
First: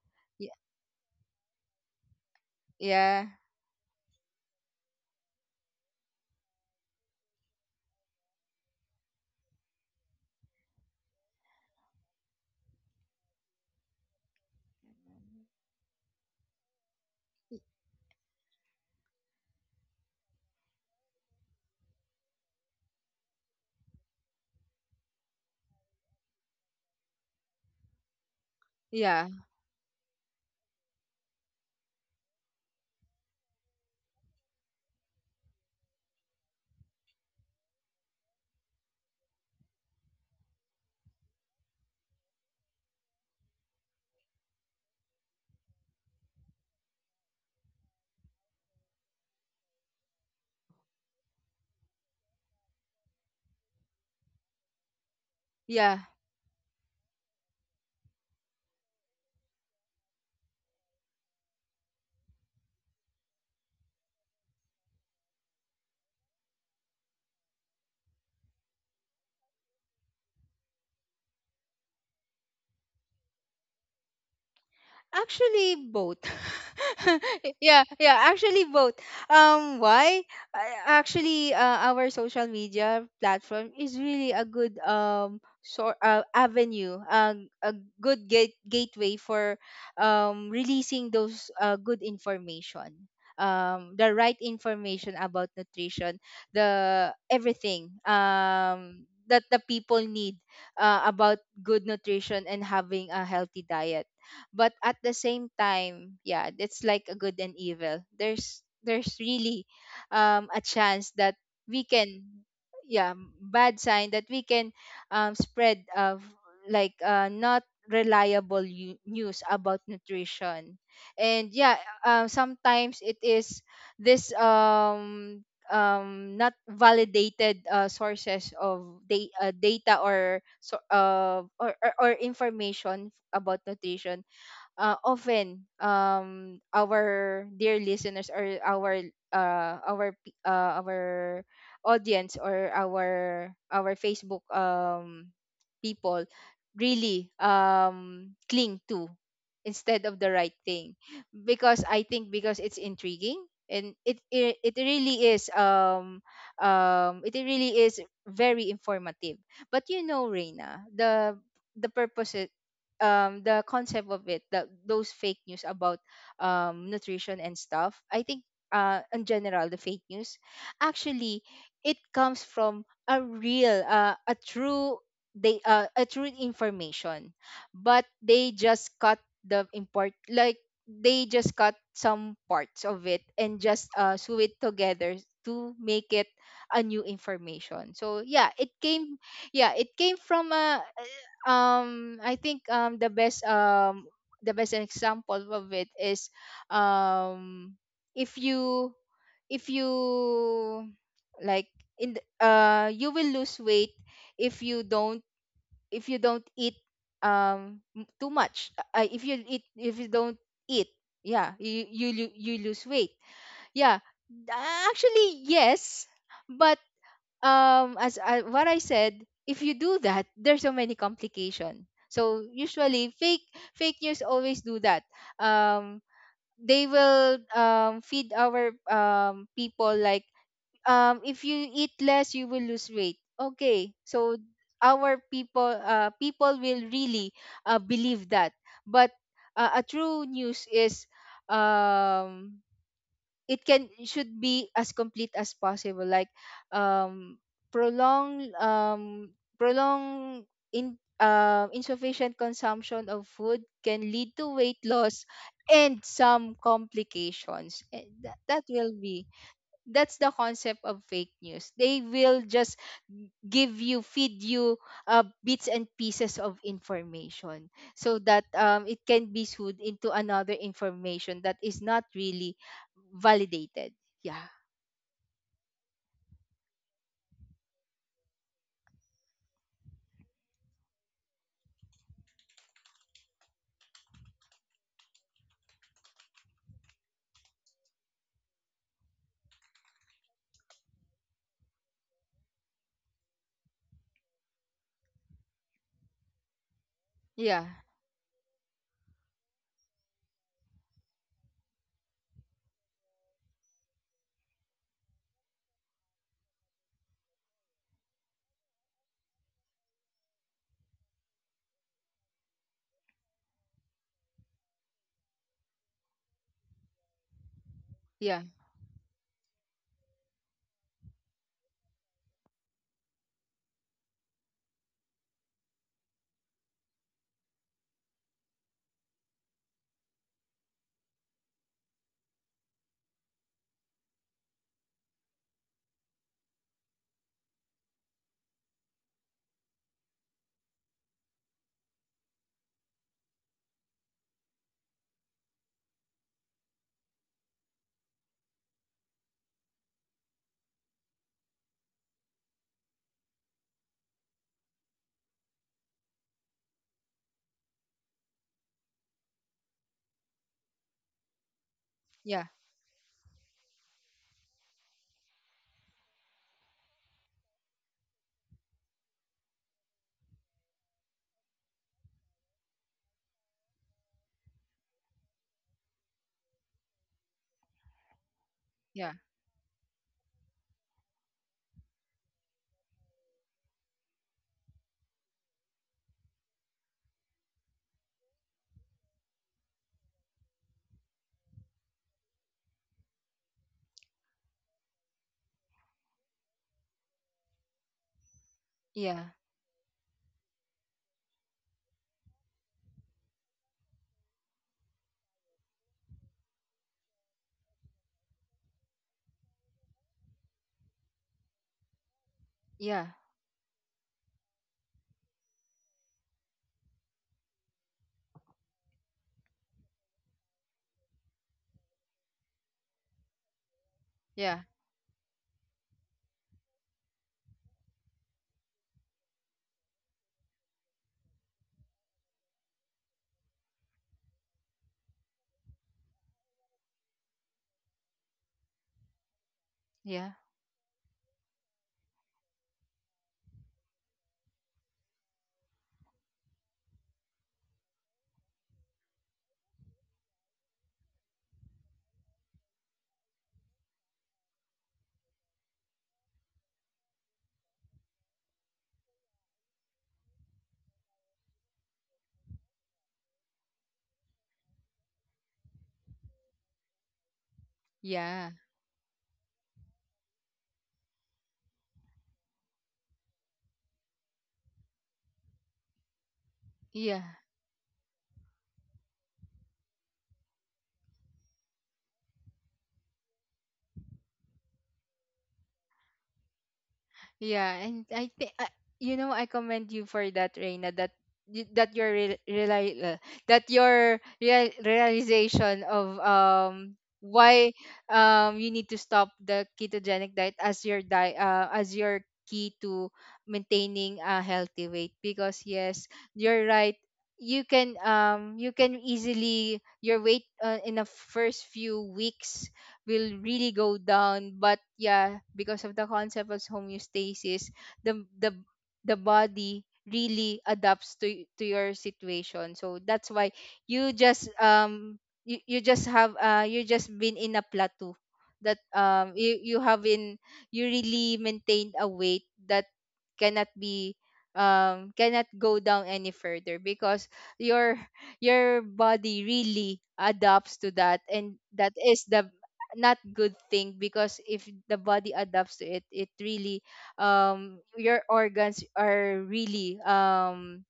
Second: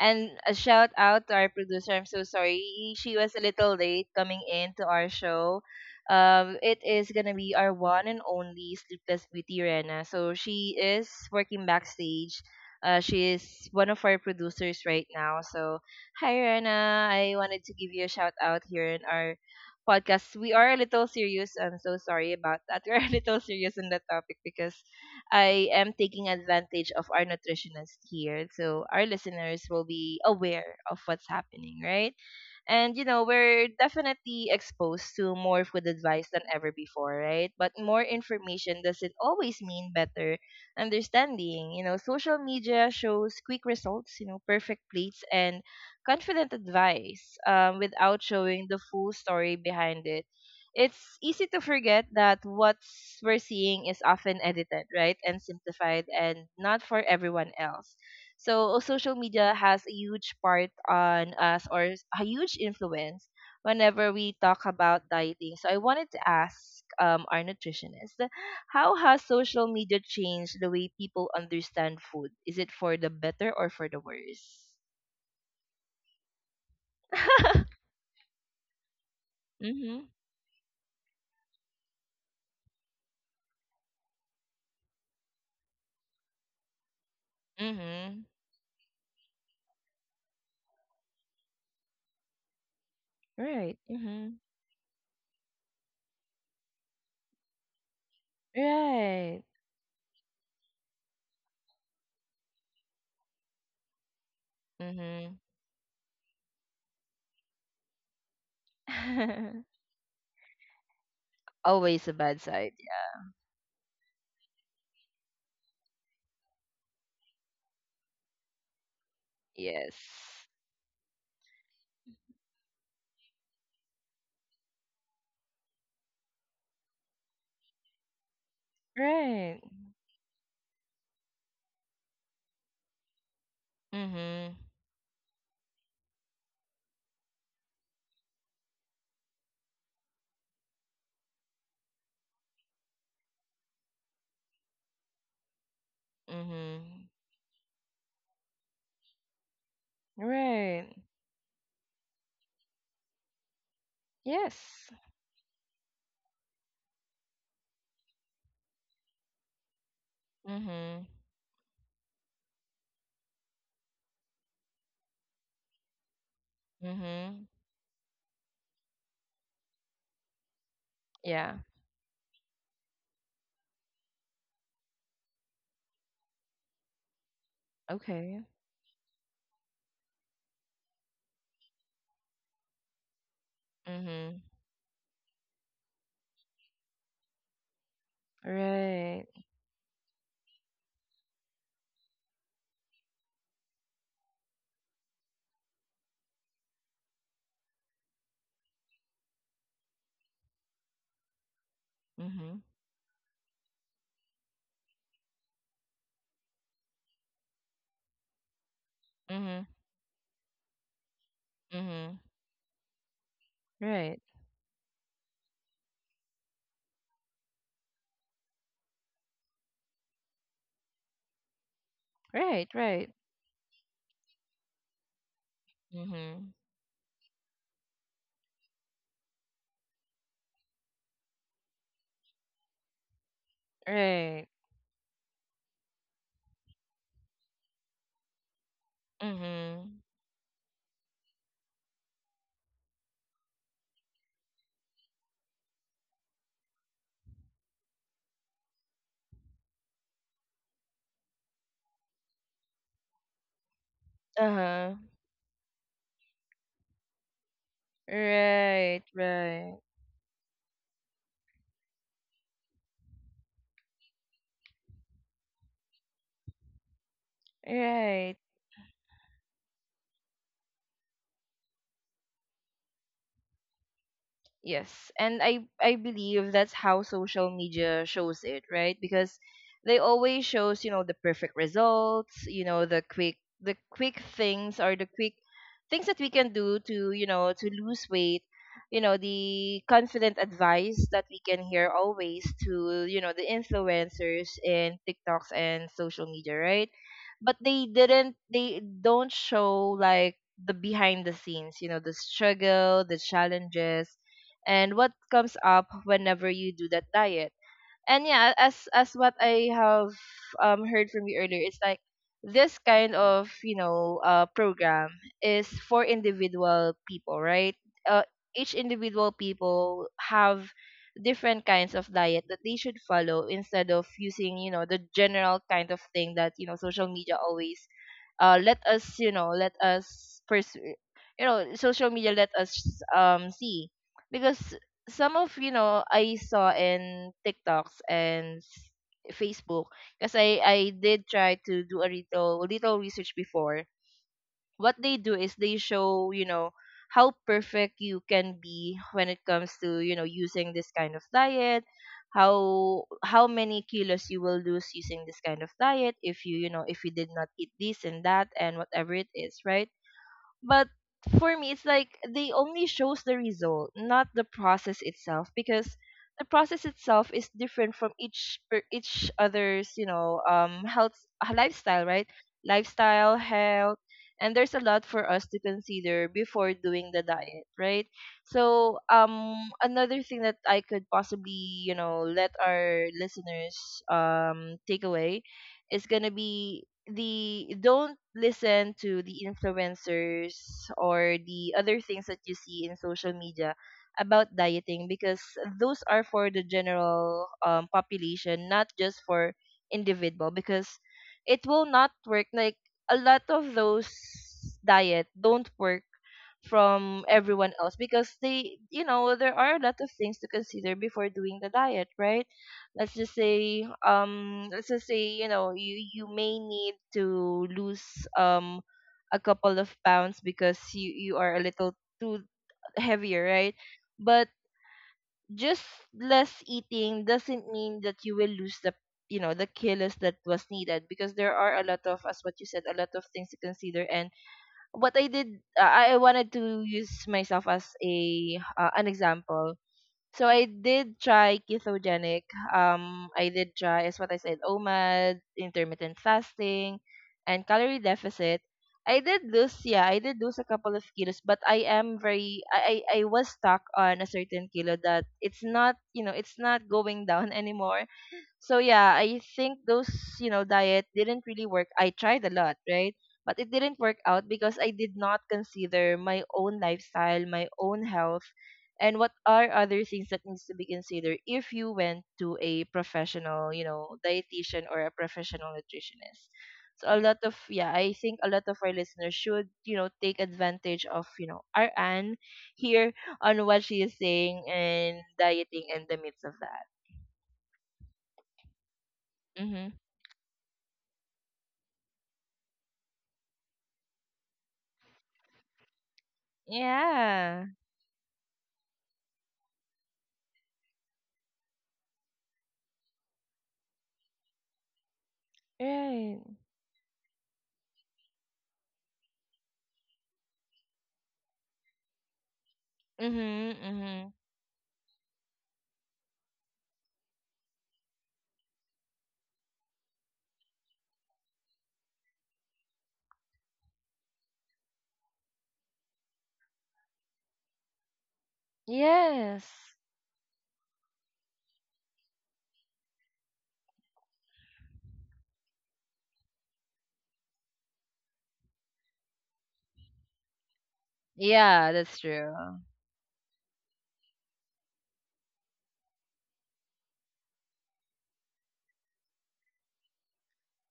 [SPEAKER 1] And
[SPEAKER 2] Y-
[SPEAKER 1] a shout out to our producer. I'm so sorry. She
[SPEAKER 2] yeah
[SPEAKER 1] was a little late coming in to our show. It is gonna be our one and only Sleepless Beauty Rena. So she is working backstage. She is one of our producers right now. So hi Rena. I wanted to give you a shout out here in our podcast. We are a little serious. I'm so sorry about that. We're a little serious in the topic because I am taking advantage of our nutritionist here. So our
[SPEAKER 2] yeah
[SPEAKER 1] listeners will be aware of what's happening, right? And you know, we're definitely exposed to more food advice than ever before, right? But more information doesn't always mean better understanding. You know, social media shows quick results, you know, perfect plates and confident advice without showing the full story behind it. It's easy to forget that what we're seeing is often edited, right, and
[SPEAKER 2] yeah.
[SPEAKER 1] simplified and not for everyone else, so social media has a huge part on us, or a huge influence whenever we talk about dieting. So I wanted to ask our nutritionist, how has social media changed the way people understand food? Is it for the better or for the worse?
[SPEAKER 2] Actually, both. Yeah, actually both.
[SPEAKER 1] Mhm.
[SPEAKER 2] Why? Actually, our social media platform is really a good sort avenue, a good
[SPEAKER 1] Mhm.
[SPEAKER 2] gate- gateway for releasing those good information.
[SPEAKER 1] Right.
[SPEAKER 2] The right
[SPEAKER 1] Mhm.
[SPEAKER 2] information about nutrition, the everything
[SPEAKER 1] Right.
[SPEAKER 2] that the people need about good nutrition and having a healthy diet. But at the
[SPEAKER 1] Mhm.
[SPEAKER 2] same time, yeah, it's like a good and evil. There's really a chance that we
[SPEAKER 1] Always a
[SPEAKER 2] can,
[SPEAKER 1] bad side.
[SPEAKER 2] yeah, bad sign that we can spread of like not reliable news about
[SPEAKER 1] Yes.
[SPEAKER 2] nutrition. And yeah, sometimes it is this not validated sources of
[SPEAKER 1] Right.
[SPEAKER 2] data, or so or information about nutrition.
[SPEAKER 1] Mhm.
[SPEAKER 2] Often our dear listeners, or our our audience, or our Facebook people
[SPEAKER 1] Mhm.
[SPEAKER 2] really cling to, instead of the right
[SPEAKER 1] Right.
[SPEAKER 2] thing, because I think because it's intriguing. And it
[SPEAKER 1] Yes.
[SPEAKER 2] really is, it really is very informative. But you know, Reina,
[SPEAKER 1] Mhm.
[SPEAKER 2] the purpose, the concept of it, that those fake news about nutrition
[SPEAKER 1] Mhm.
[SPEAKER 2] and stuff, I think, in general, the fake news actually
[SPEAKER 1] Yeah.
[SPEAKER 2] it comes from a real a true, they a true information, but
[SPEAKER 1] Okay.
[SPEAKER 2] they just cut the import like they just cut some parts of it and just sew
[SPEAKER 1] Mhm.
[SPEAKER 2] it together to make it a new information. So yeah, it came,
[SPEAKER 1] Right.
[SPEAKER 2] yeah, it came from a, I think, the best, the best example of it is um if you, if you like,
[SPEAKER 1] Mhm.
[SPEAKER 2] you will lose weight if you don't, if you don't eat too much. If you eat,
[SPEAKER 1] Mhm.
[SPEAKER 2] if you don't eat, yeah, you
[SPEAKER 1] Mhm.
[SPEAKER 2] you lose weight, yeah.
[SPEAKER 1] Right.
[SPEAKER 2] Actually, yes, but as I, what I said, if you do that, there's so many complication. So
[SPEAKER 1] Right. Right.
[SPEAKER 2] usually fake news always do that. Um,
[SPEAKER 1] Mhm.
[SPEAKER 2] they will feed our people like, if you eat less, you will lose weight. Okay, so
[SPEAKER 1] Right.
[SPEAKER 2] our people, people will really believe that. But a
[SPEAKER 1] Mhm.
[SPEAKER 2] true news is um, it can should be as complete as possible, like um prolong um prolong in insufficient consumption of food can lead
[SPEAKER 1] Uh
[SPEAKER 2] to weight
[SPEAKER 1] huh.
[SPEAKER 2] loss and some complications. That, that will
[SPEAKER 1] Right.
[SPEAKER 2] be,
[SPEAKER 1] Right.
[SPEAKER 2] that's the concept of fake news. They will just give you, feed you, bits and pieces of information so
[SPEAKER 1] Right.
[SPEAKER 2] that it can be sued into another information that is not really validated. Yeah
[SPEAKER 1] Yes, and I believe that's how social media shows it, right? Because they always shows, you know, the perfect results, you know, the quick things, or the quick things that we can do to, you know, to lose weight, you know, the confident advice that we can hear always, to, you know, the influencers in TikToks and social media, right? But
[SPEAKER 2] yeah
[SPEAKER 1] they don't show like the behind the scenes, you know, the struggle, the challenges and what comes up whenever you do that diet. And yeah, as what I have heard from you earlier, it's like this kind of, you know, program is for individual people, right? Uh,
[SPEAKER 2] yeah
[SPEAKER 1] each individual people have different kinds of diet that they should follow instead of using, you know, the general kind of thing that, you know, social media always let us, you know, let us pursue, you know, social media let us see because some of, you know, I saw in TikToks and Facebook, because I did try to do a little research before. What they do is they show, you know, how perfect you can be when it comes to, you know, using this kind of diet, how many kilos you will lose using this kind of diet if you, you know, if you did not eat this and that and whatever it is, right? But for me, it's like
[SPEAKER 2] yeah
[SPEAKER 1] they only shows the result, not the process itself, because the process itself is different from each each other's, you know, health lifestyle, right? Lifestyle, health, and there's a lot for us to consider before doing the diet, right? So,
[SPEAKER 2] yeah
[SPEAKER 1] another thing that I could possibly, you know, let our listeners take away is gonna be the don't listen to the influencers or the other things that you see in social media about dieting because those are for the general population, not just
[SPEAKER 2] yeah
[SPEAKER 1] for individual, because it will not work. Like a lot of those diet don't work from everyone else because they, you know, there are a lot of things to consider before doing the diet, right?
[SPEAKER 2] yeah
[SPEAKER 1] Let's just say, um, you know, you may need to lose um a couple of pounds because you are a little too heavier, right? But
[SPEAKER 2] yeah
[SPEAKER 1] just less eating doesn't mean that you will lose the, you know, the kilos that was needed, because there are a lot of, as what you said, a lot of things to consider. And what I did, I wanted to use myself as a an example.
[SPEAKER 2] yeah
[SPEAKER 1] So I did try ketogenic. I did try, as what I said, OMAD, intermittent fasting, and calorie deficit. I did lose, yeah, I did lose a couple of kilos, but I am very, I was stuck on a certain kilo that it's not, you know, it's not going down anymore. So yeah, I think those, you know, diet didn't really work. I tried a lot, right? But it didn't work out because I did not consider my own lifestyle, my own health,
[SPEAKER 2] yeah
[SPEAKER 1] and what are other things that needs to be considered if you went to a professional, you know, dietitian or a professional nutritionist. So a
[SPEAKER 2] yeah
[SPEAKER 1] lot of, yeah, I think a lot of our listeners should, you know, take advantage of, you know, our Anne here on what she is saying and dieting and the myths of that.
[SPEAKER 2] Yeah, and I think, you know, I
[SPEAKER 1] Mm-hmm.
[SPEAKER 2] commend you for that, Reina. That that your that your realization of
[SPEAKER 1] Yeah.
[SPEAKER 2] why you need to stop the ketogenic diet as your diet, as your key to maintaining a healthy weight. Because yes,
[SPEAKER 1] Right.
[SPEAKER 2] you're right, you can, you can easily your weight, in the first few weeks will really
[SPEAKER 1] Mhm.
[SPEAKER 2] go
[SPEAKER 1] Mhm.
[SPEAKER 2] down. But yeah, because of the concept of homeostasis, the the the body really adapts to to your situation. So that's why you just you, you just have, you just been in a plateau that you,
[SPEAKER 1] Yes.
[SPEAKER 2] you have in, you really maintained a weight that cannot be cannot go down any further because your body really adapts to that, and
[SPEAKER 1] Yeah,
[SPEAKER 2] that
[SPEAKER 1] that's
[SPEAKER 2] is the
[SPEAKER 1] true.
[SPEAKER 2] not good thing. Because if the body adapts to it, it really your organs are really um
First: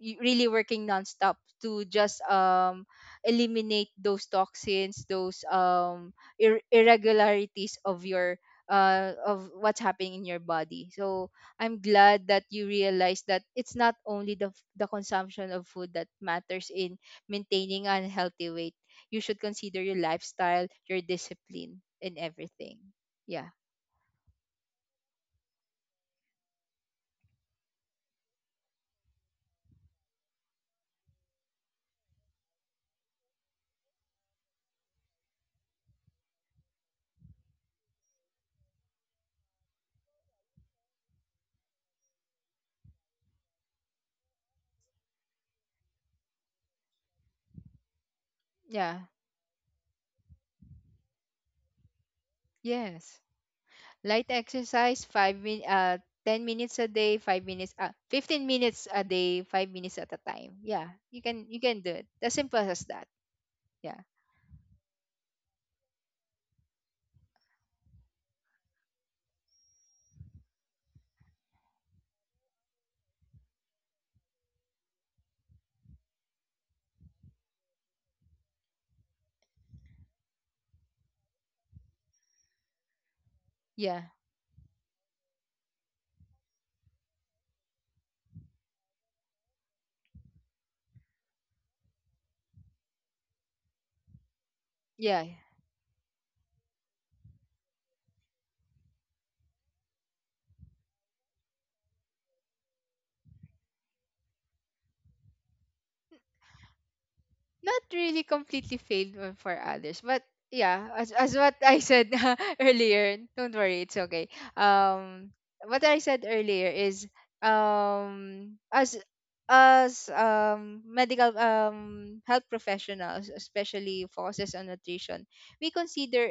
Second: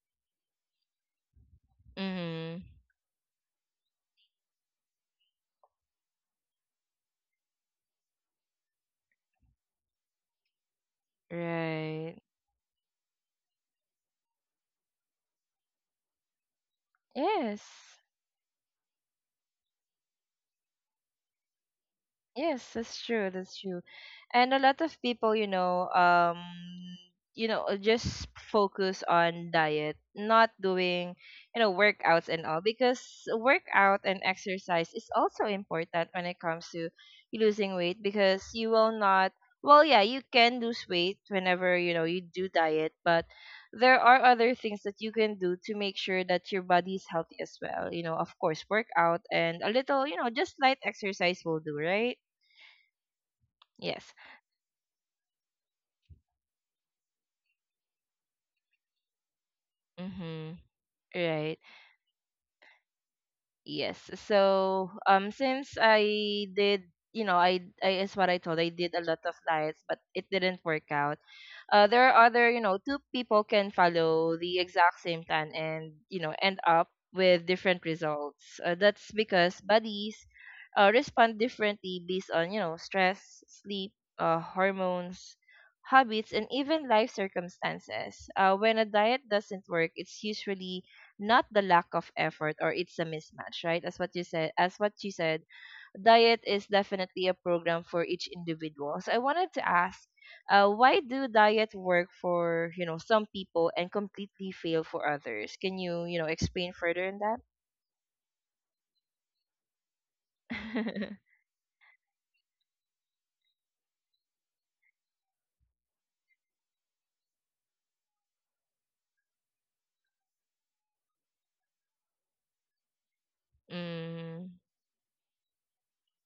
[SPEAKER 2] y- really working nonstop to just
[SPEAKER 1] Mhm.
[SPEAKER 2] eliminate those toxins, those irregularities of your of what's happening in your body. So I'm
[SPEAKER 1] Right.
[SPEAKER 2] glad that you realize that it's not only the the consumption of food that matters in maintaining
[SPEAKER 1] Yes.
[SPEAKER 2] a healthy weight. You should consider your lifestyle, your discipline, and
[SPEAKER 1] Yes,
[SPEAKER 2] everything.
[SPEAKER 1] that's true.
[SPEAKER 2] Yeah.
[SPEAKER 1] That's true. And a lot of people, you know, just focus on diet, not doing, you know, workouts and all, because workout and exercise is also important when it comes to losing weight, because you will not, well, yeah, you can lose weight whenever, you know, you do diet, but there are other things that you can do to make sure that your body is healthy as well. You know, of course,
[SPEAKER 2] Yeah.
[SPEAKER 1] workout and a little, you know, just light exercise will do, right?
[SPEAKER 2] Yes,
[SPEAKER 1] Yes.
[SPEAKER 2] light exercise, five min 10 minutes a day, 5 minutes 15 minutes a day, 5 minutes at a time.
[SPEAKER 1] Mm-hmm.
[SPEAKER 2] Yeah, you can,
[SPEAKER 1] Right.
[SPEAKER 2] do it as simple as that. Yeah.
[SPEAKER 1] Yes. So, since I did, you know, I is what I told. I did a lot of diets, but it didn't work out. There are other: two people can follow the exact same plan and end up with different results. That's because bodies respond differently based on stress, sleep,
[SPEAKER 2] Yeah.
[SPEAKER 1] hormones, habits, and even life circumstances. When a diet doesn't work, it's usually not the lack of effort or it's a mismatch, right? As what you said, as what she
[SPEAKER 2] Yeah,
[SPEAKER 1] said, diet is definitely a program for each individual. So I wanted to ask, why do diet work for some people and completely fail for others? Can you you know explain further in that?
[SPEAKER 2] not really completely failed one for others, but yeah, as what I said earlier, don't worry, it's okay. um what I said earlier is um as as medical health professionals, especially focuses
[SPEAKER 1] mm,
[SPEAKER 2] on nutrition, we consider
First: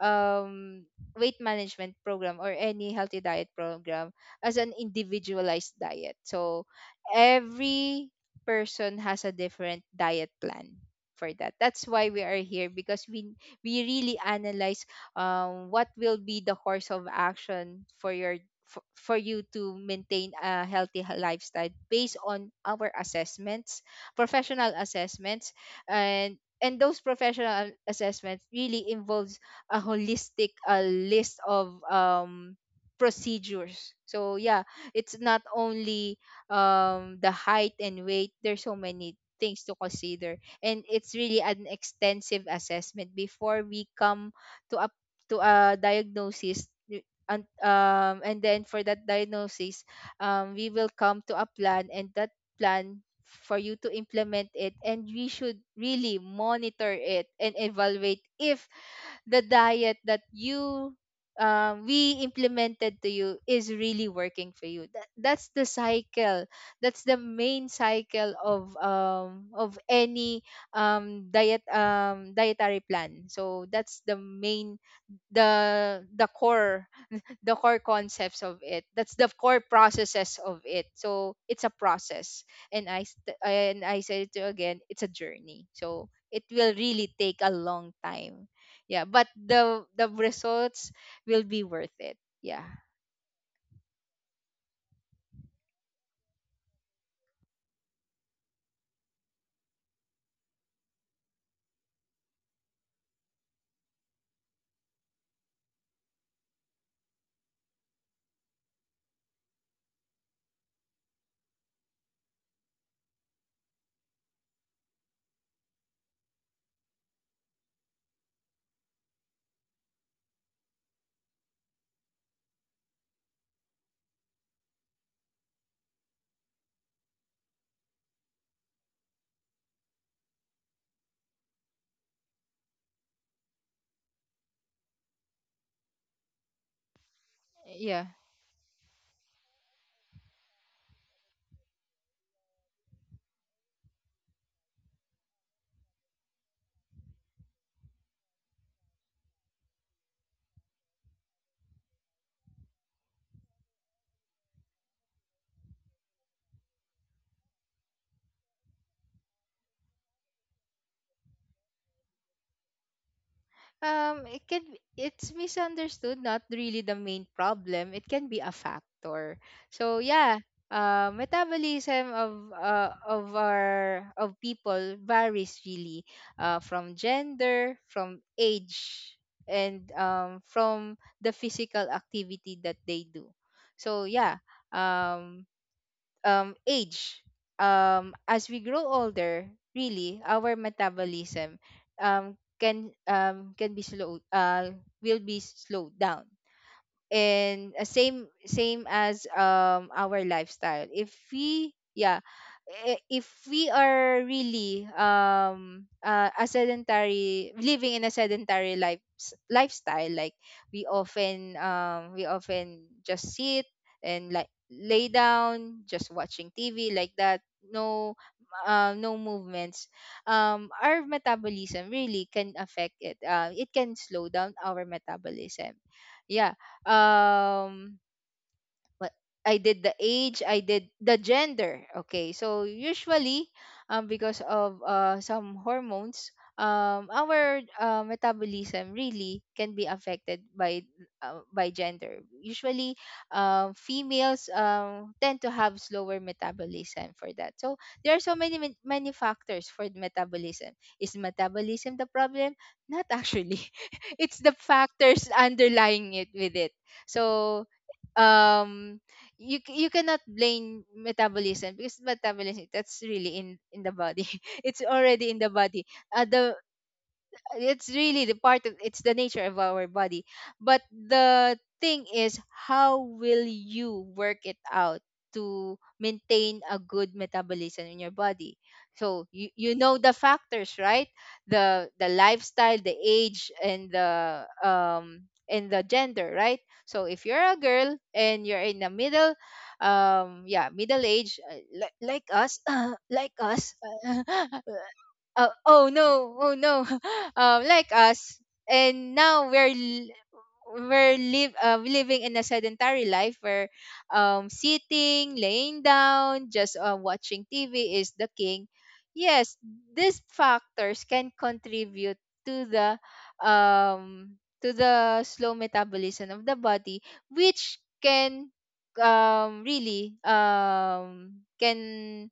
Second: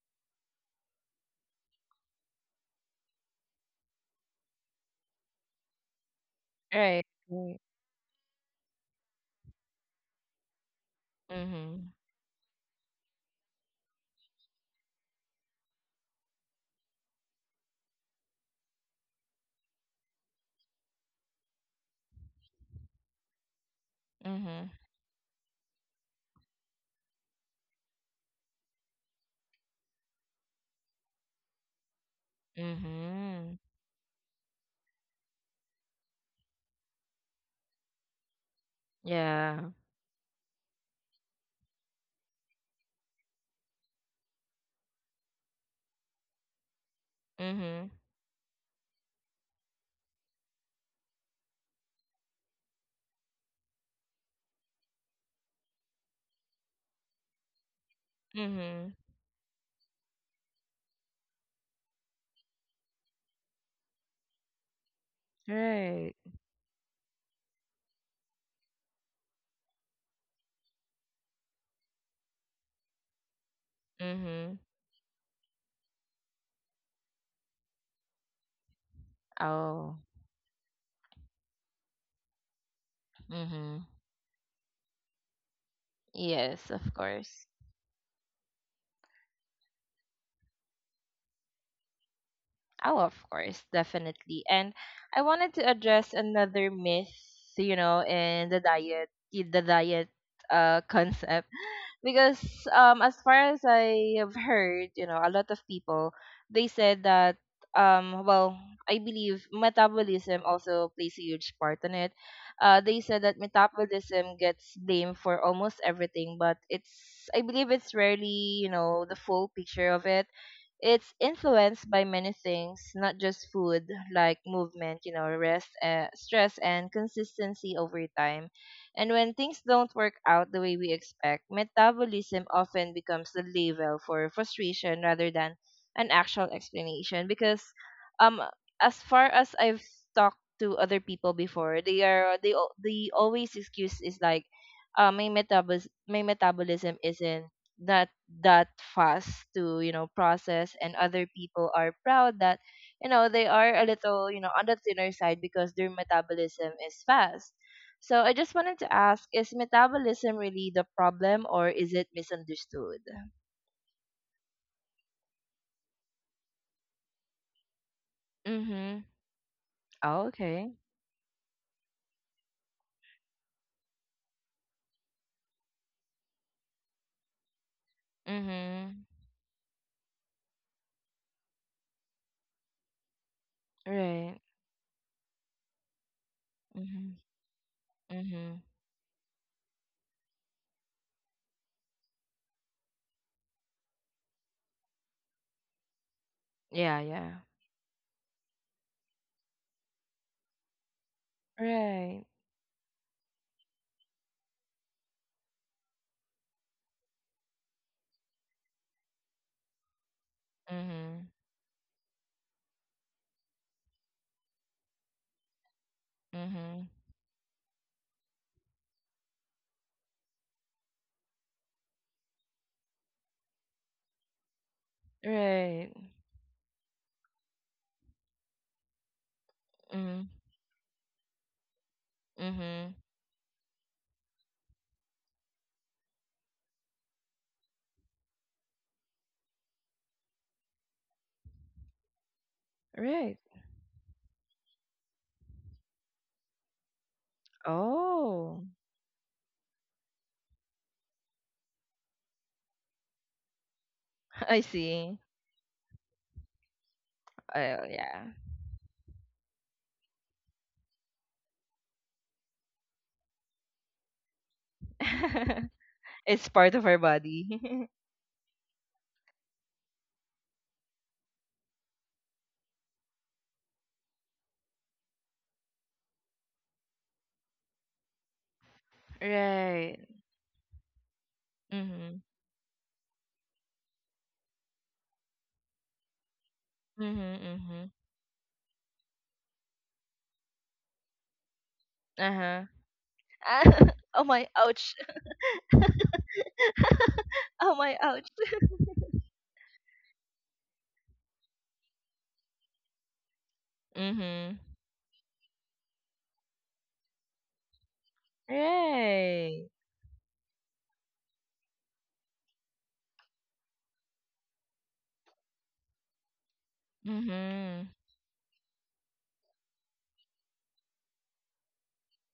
[SPEAKER 2] um weight management program or any healthy diet program as an individualized diet. So
[SPEAKER 1] right.
[SPEAKER 2] every person has a different diet plan for that. That's
[SPEAKER 1] Mm-hmm.
[SPEAKER 2] why we are here, because we really analyze what will be the course of action for your for you to maintain a healthy lifestyle based on our assessments,
[SPEAKER 1] Mm-hmm.
[SPEAKER 2] professional assessments, and those professional assessments really involves a holistic list of
[SPEAKER 1] Mm-hmm.
[SPEAKER 2] procedures. So yeah, it's not only the height and weight, there's so many
[SPEAKER 1] Yeah.
[SPEAKER 2] things to consider, and it's really an extensive assessment before we come to a, to a diagnosis,
[SPEAKER 1] Mm-hmm.
[SPEAKER 2] and then for that diagnosis, we will come to a plan, and that plan for you to implement it, and we should really monitor it and evaluate if
[SPEAKER 1] Mm-hmm.
[SPEAKER 2] the diet that you, we implemented to you, is really working for you. That, that's the
[SPEAKER 1] Right.
[SPEAKER 2] cycle. That's the main cycle of, of any, diet, dietary plan. So that's the
[SPEAKER 1] Mm-hmm.
[SPEAKER 2] main, the core, the core concepts of it, that's the core
[SPEAKER 1] Oh.
[SPEAKER 2] processes of it. So it's a process, and
[SPEAKER 1] Mm-hmm.
[SPEAKER 2] and I said it to you again, it's a journey, so it
[SPEAKER 1] Yes,
[SPEAKER 2] will
[SPEAKER 1] of
[SPEAKER 2] really take
[SPEAKER 1] course.
[SPEAKER 2] a long time. Yeah, but the results will be worth it. Yeah.
[SPEAKER 1] Oh, of course, definitely. And I wanted to address another myth, you know, in the diet concept, because as far as I have heard, you know, a lot of people, they said that um well, I believe metabolism also plays a huge part in it. They said that metabolism gets blamed for almost everything, but it's, I believe it's rarely, you know, the full picture of it. It's influenced by many things, not just food, like movement, you know, rest, stress, and consistency over time. And when things don't work out the way we expect, metabolism often becomes the label for frustration rather than an actual explanation. Because,
[SPEAKER 2] Yeah,
[SPEAKER 1] um, as far as I've talked to other people before, they are they al- the always excuse is like, my metabolism isn't that that fast to process, and other people are proud that they are a little, on the thinner side, because their metabolism is fast. So I just wanted to ask, is metabolism really the problem, or is it misunderstood?
[SPEAKER 2] it can, it's misunderstood, not really the main problem, it can be a
[SPEAKER 1] Mm-hmm.
[SPEAKER 2] factor. So
[SPEAKER 1] Oh,
[SPEAKER 2] yeah,
[SPEAKER 1] okay.
[SPEAKER 2] metabolism of our of people varies really from gender, from
[SPEAKER 1] Mm-hmm.
[SPEAKER 2] age, and from the physical activity that they do. So
[SPEAKER 1] Right.
[SPEAKER 2] yeah, um,
[SPEAKER 1] Mm-hmm.
[SPEAKER 2] age. As
[SPEAKER 1] Mm-hmm.
[SPEAKER 2] we grow older, really, our metabolism, um, can, can be slow will be slowed down.
[SPEAKER 1] Yeah, yeah.
[SPEAKER 2] And same as, our lifestyle, if we, yeah,
[SPEAKER 1] Right.
[SPEAKER 2] if we are really, a sedentary, living in a sedentary lifestyle like, we
[SPEAKER 1] Mm-hmm.
[SPEAKER 2] often, we often just sit and like lay down, just watching
[SPEAKER 1] Mm-hmm.
[SPEAKER 2] TV, like that, no, no movements, our metabolism really can affect it, it can slow down our metabolism.
[SPEAKER 1] Right.
[SPEAKER 2] Yeah. um what, I did the
[SPEAKER 1] Mm-hmm.
[SPEAKER 2] age, I did the gender. Okay, so
[SPEAKER 1] Mm-hmm.
[SPEAKER 2] usually, because of some hormones, our, metabolism really can be affected by gender. Usually,
[SPEAKER 1] Right.
[SPEAKER 2] females tend to have slower metabolism for that. So there are so many
[SPEAKER 1] Oh.
[SPEAKER 2] many factors for the metabolism. Is metabolism the problem? Not actually. It's the
[SPEAKER 1] I see.
[SPEAKER 2] factors underlying it with it. So
[SPEAKER 1] Oh yeah.
[SPEAKER 2] um you cannot blame metabolism because metabolism, that's really in the body. It's already in the body.
[SPEAKER 1] It's
[SPEAKER 2] The
[SPEAKER 1] part of our body.
[SPEAKER 2] It's really the part of, it's the nature of our body, but the thing is, how will you work it out to maintain a good metabolism in your body? So you
[SPEAKER 1] Right.
[SPEAKER 2] know the factors, right? The
[SPEAKER 1] Mhm.
[SPEAKER 2] lifestyle, the age, and the gender, right? So if you're
[SPEAKER 1] Mhm.
[SPEAKER 2] a
[SPEAKER 1] Mhm.
[SPEAKER 2] girl and you're in the middle, yeah, middle age, like
[SPEAKER 1] Uh-huh.
[SPEAKER 2] us, like
[SPEAKER 1] Ah,
[SPEAKER 2] us.
[SPEAKER 1] oh my, ouch.
[SPEAKER 2] oh oh no oh no
[SPEAKER 1] Oh
[SPEAKER 2] Like
[SPEAKER 1] my, ouch.
[SPEAKER 2] us. And now we're live, living in a sedentary life where
[SPEAKER 1] Mhm.
[SPEAKER 2] sitting, laying down, just watching TV is the king. Yes,
[SPEAKER 1] Right.
[SPEAKER 2] these factors can contribute to the, um to the slow metabolism of the body, which
[SPEAKER 1] Mhm.
[SPEAKER 2] can really can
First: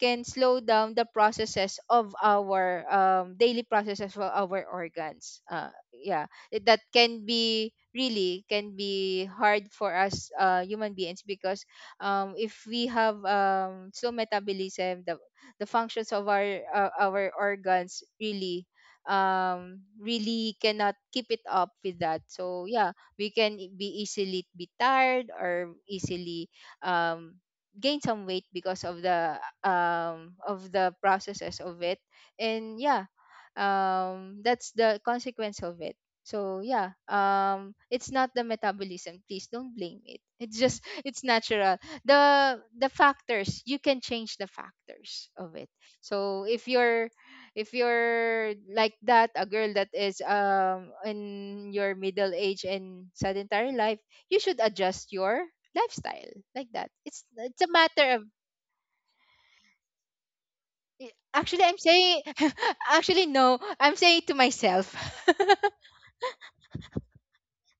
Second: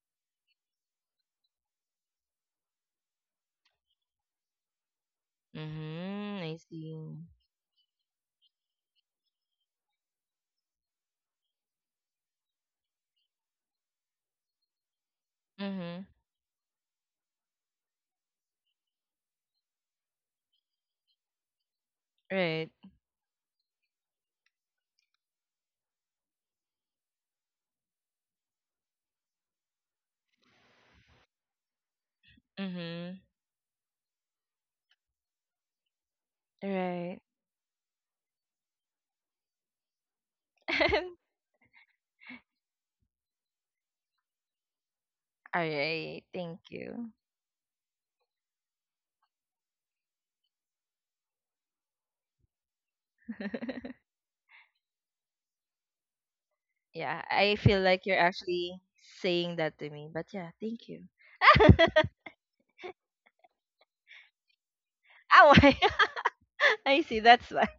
[SPEAKER 2] can slow down the processes of our daily processes for our organs. Yeah,
[SPEAKER 1] Mhm. I
[SPEAKER 2] that can
[SPEAKER 1] see.
[SPEAKER 2] be really, can be hard for us human beings because if we have slow metabolism, the
[SPEAKER 1] Mhm.
[SPEAKER 2] functions of our organs really really cannot keep it up with that.
[SPEAKER 1] Right.
[SPEAKER 2] So yeah, we can be easily be tired or easily um gain some weight because of the, of the processes of it. And yeah,
[SPEAKER 1] Mhm.
[SPEAKER 2] that's the consequence of it. So yeah,
[SPEAKER 1] Right.
[SPEAKER 2] it's not the metabolism, please don't blame it, it's just, it's natural. The factors, you can change the factors of
[SPEAKER 1] All
[SPEAKER 2] it.
[SPEAKER 1] right.
[SPEAKER 2] So
[SPEAKER 1] Thank
[SPEAKER 2] if you're,
[SPEAKER 1] you.
[SPEAKER 2] if you're like that, a girl that is in your middle age and sedentary life, you should adjust your lifestyle like that.
[SPEAKER 1] Yeah,
[SPEAKER 2] it's
[SPEAKER 1] I
[SPEAKER 2] it's a
[SPEAKER 1] feel like
[SPEAKER 2] matter
[SPEAKER 1] you're
[SPEAKER 2] of,
[SPEAKER 1] actually saying that to me, but yeah, thank you.
[SPEAKER 2] actually I'm saying, actually no, I'm saying to myself.
[SPEAKER 1] Ow! I see. That's why.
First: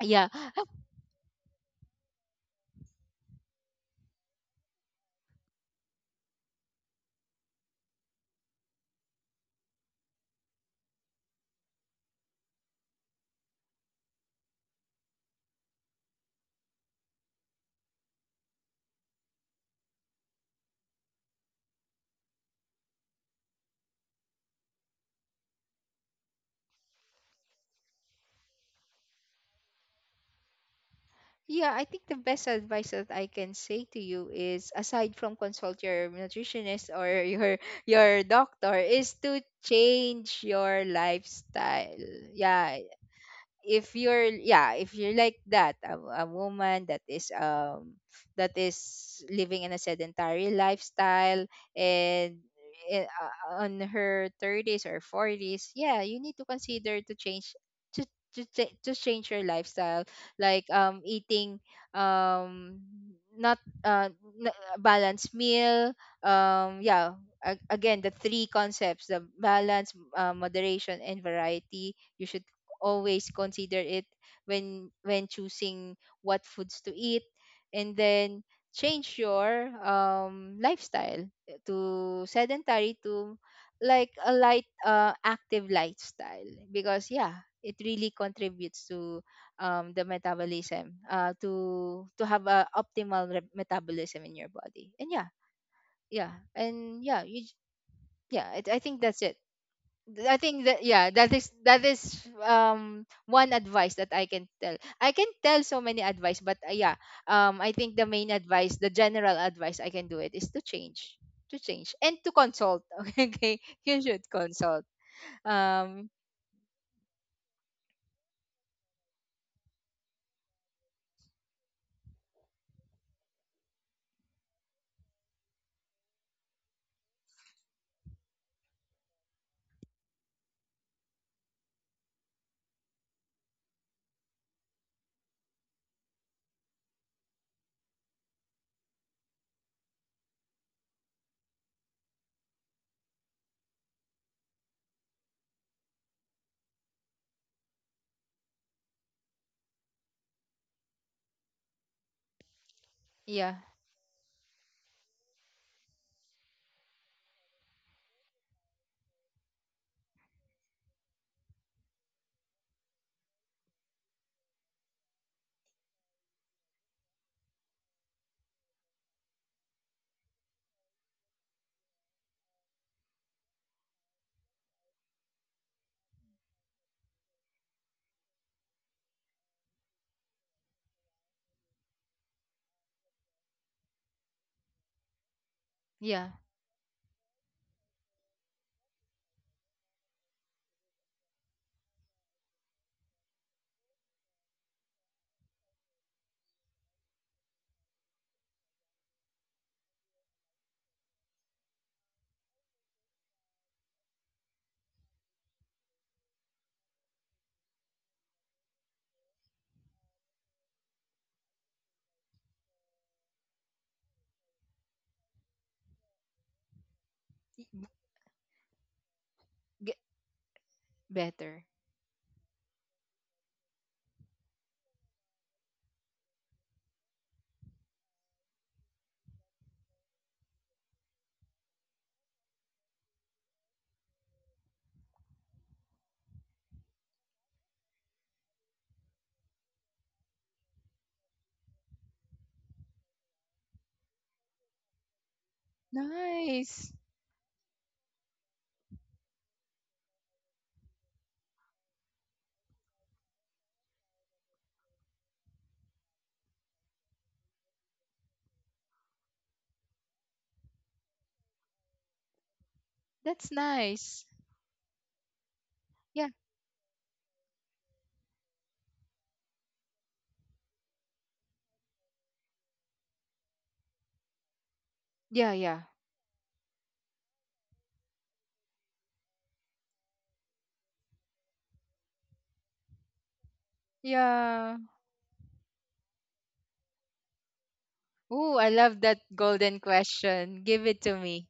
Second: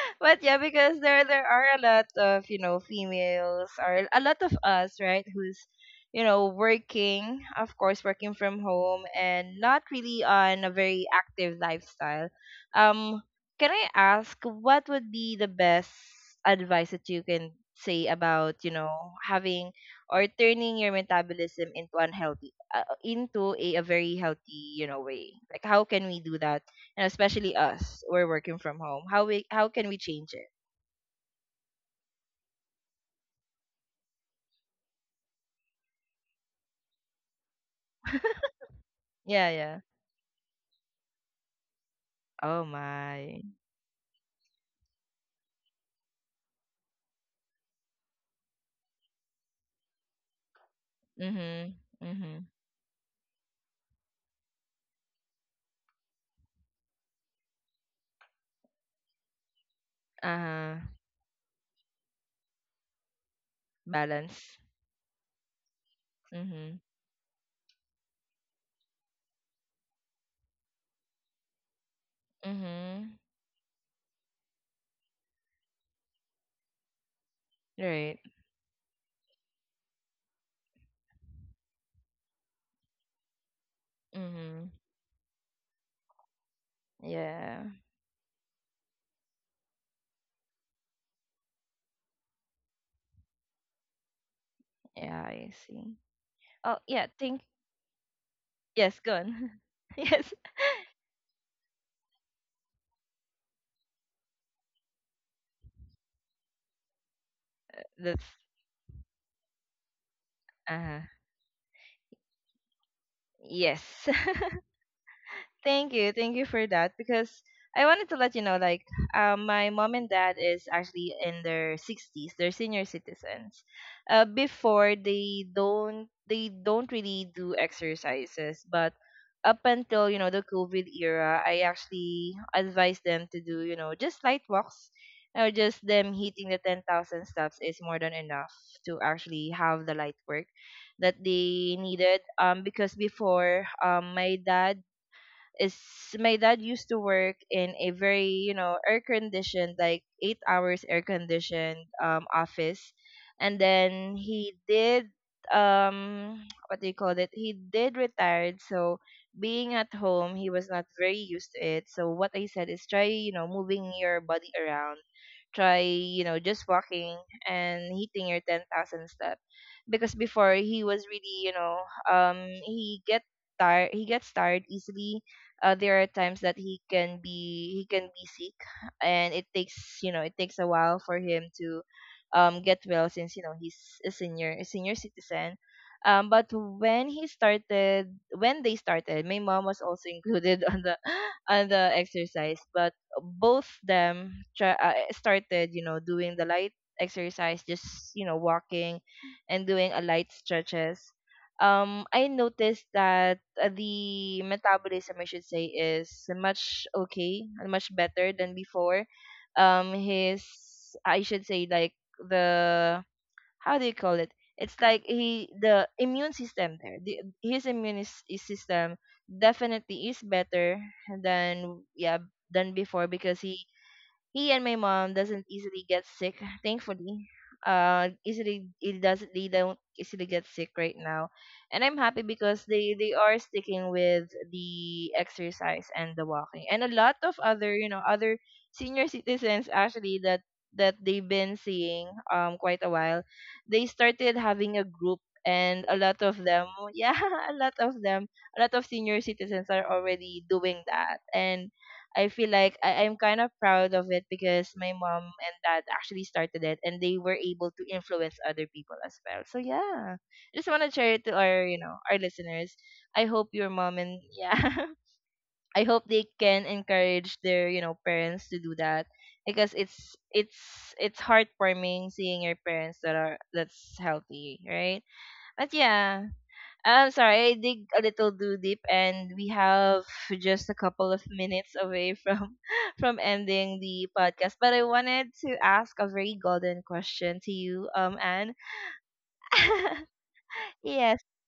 [SPEAKER 2] Yeah,
[SPEAKER 1] But yeah, because there are a lot of, you know, females, or a lot of us, right, who's, you know, working, of course, working from home and not really on a very active lifestyle. Um, can I ask, what would be the best advice that you can say about, you know, having or turning your metabolism into unhealthy, uh, into a very healthy, you know, way? Like, how can we do that, and especially us, we're working from home. How can we change it?
[SPEAKER 2] yeah, I think the best advice that I can say to you is, aside from consult your nutritionist or your doctor, is to
[SPEAKER 1] Yeah, yeah.
[SPEAKER 2] change your lifestyle.
[SPEAKER 1] Oh
[SPEAKER 2] Yeah,
[SPEAKER 1] my.
[SPEAKER 2] if you're, yeah, if you're like that, a woman that is living in a sedentary lifestyle
[SPEAKER 1] Mhm.
[SPEAKER 2] and
[SPEAKER 1] Mhm.
[SPEAKER 2] on her 30s or 40s, yeah, you need to consider to change to to change your lifestyle, like
[SPEAKER 1] Uh-huh.
[SPEAKER 2] eating, um not uh n-
[SPEAKER 1] Balance.
[SPEAKER 2] balanced meal.
[SPEAKER 1] Mhm.
[SPEAKER 2] Yeah, again, the three concepts, the balance, moderation, and variety, you should
[SPEAKER 1] Mhm.
[SPEAKER 2] always consider it when choosing what foods to eat. And
[SPEAKER 1] Right.
[SPEAKER 2] then change your lifestyle, to sedentary to, like a light
[SPEAKER 1] Mhm.
[SPEAKER 2] active lifestyle, because yeah,
[SPEAKER 1] Yeah.
[SPEAKER 2] it really contributes to the metabolism, to have a optimal metabolism in your body. And
[SPEAKER 1] Yeah,
[SPEAKER 2] yeah,
[SPEAKER 1] I see.
[SPEAKER 2] yeah,
[SPEAKER 1] Oh,
[SPEAKER 2] and
[SPEAKER 1] yeah,
[SPEAKER 2] yeah,
[SPEAKER 1] think,
[SPEAKER 2] yeah, I think
[SPEAKER 1] yes, go
[SPEAKER 2] that's it.
[SPEAKER 1] on. Yes.
[SPEAKER 2] I think that, yeah, that is, that is one advice that I can tell. I can tell so many advice, but yeah, I think the main
[SPEAKER 1] That's
[SPEAKER 2] advice, the general advice I can do, it is
[SPEAKER 1] uh
[SPEAKER 2] to change and to consult. Okay,
[SPEAKER 1] yes.
[SPEAKER 2] you should consult.
[SPEAKER 1] Thank
[SPEAKER 2] Um
[SPEAKER 1] you. Thank you for that, because I wanted to let you know, like, my mom and dad is actually in their 60s. They're senior citizens. Before, they don't really do exercises, but up until, you know, the COVID era, I actually advised them to do, you know, just light walks. Or just them hitting the 10,000 steps is more than enough to actually have the light work that they needed, because before, my dad is my dad used to work in a very, you know, air conditioned, like 8 hours air conditioned office.
[SPEAKER 2] yeah,
[SPEAKER 1] And then he did, um what do you call it, he did retired. So being at home, he was not very used to it, so what I said is, try, you know, moving your body around, try, you know, just walking, and hitting your 10,000 step, because before he was really, you know, um he get tired, he gets tired easily. There are times that he can be sick, and it takes, you know, it takes a while for him to get well, since, you know, he's a senior citizen.
[SPEAKER 2] yeah,
[SPEAKER 1] But when he started, when they started, my mom was also included on the on the exercise. But both them try, started, you know, doing the light exercise, just, you know, walking, and doing a light stretches. I noticed that, the metabolism, I should say, is much okay, much better than before. His, I should say, like, the, how do you call it? It's like he, the immune system there. His
[SPEAKER 2] y-
[SPEAKER 1] immune is system
[SPEAKER 2] get
[SPEAKER 1] definitely is better
[SPEAKER 2] better.
[SPEAKER 1] than, yeah, than before, because he and my mom doesn't easily get sick, thankfully. Easily it doesn't, they don't easily get sick right now, and I'm happy because they are sticking with the exercise and the walking, and a lot of other, you know, other senior citizens actually that, that they've been seeing quite a while, they started having a group. And a lot of them,
[SPEAKER 2] Nice.
[SPEAKER 1] yeah, a lot of them, a lot of senior citizens are already doing that. And I feel like I'm kind of proud of it because my mom and dad actually started it and they were able to influence other people as well. So yeah. I just wanna share it to our, you know, our listeners. I
[SPEAKER 2] That's
[SPEAKER 1] hope your mom, and
[SPEAKER 2] nice.
[SPEAKER 1] yeah. I hope they
[SPEAKER 2] Yeah,
[SPEAKER 1] can encourage their, you know, parents to do that, because it's it's heartwarming seeing your parents that are, that's healthy, right?
[SPEAKER 2] yeah,
[SPEAKER 1] But
[SPEAKER 2] yeah,
[SPEAKER 1] yeah, I'm sorry, I dig a little too deep, and we have just a couple of minutes away from from ending the podcast. But
[SPEAKER 2] yeah.
[SPEAKER 1] I wanted to ask a very golden question to you, Anne.
[SPEAKER 2] Oh, I love that golden question. Give it to
[SPEAKER 1] Yes,
[SPEAKER 2] me.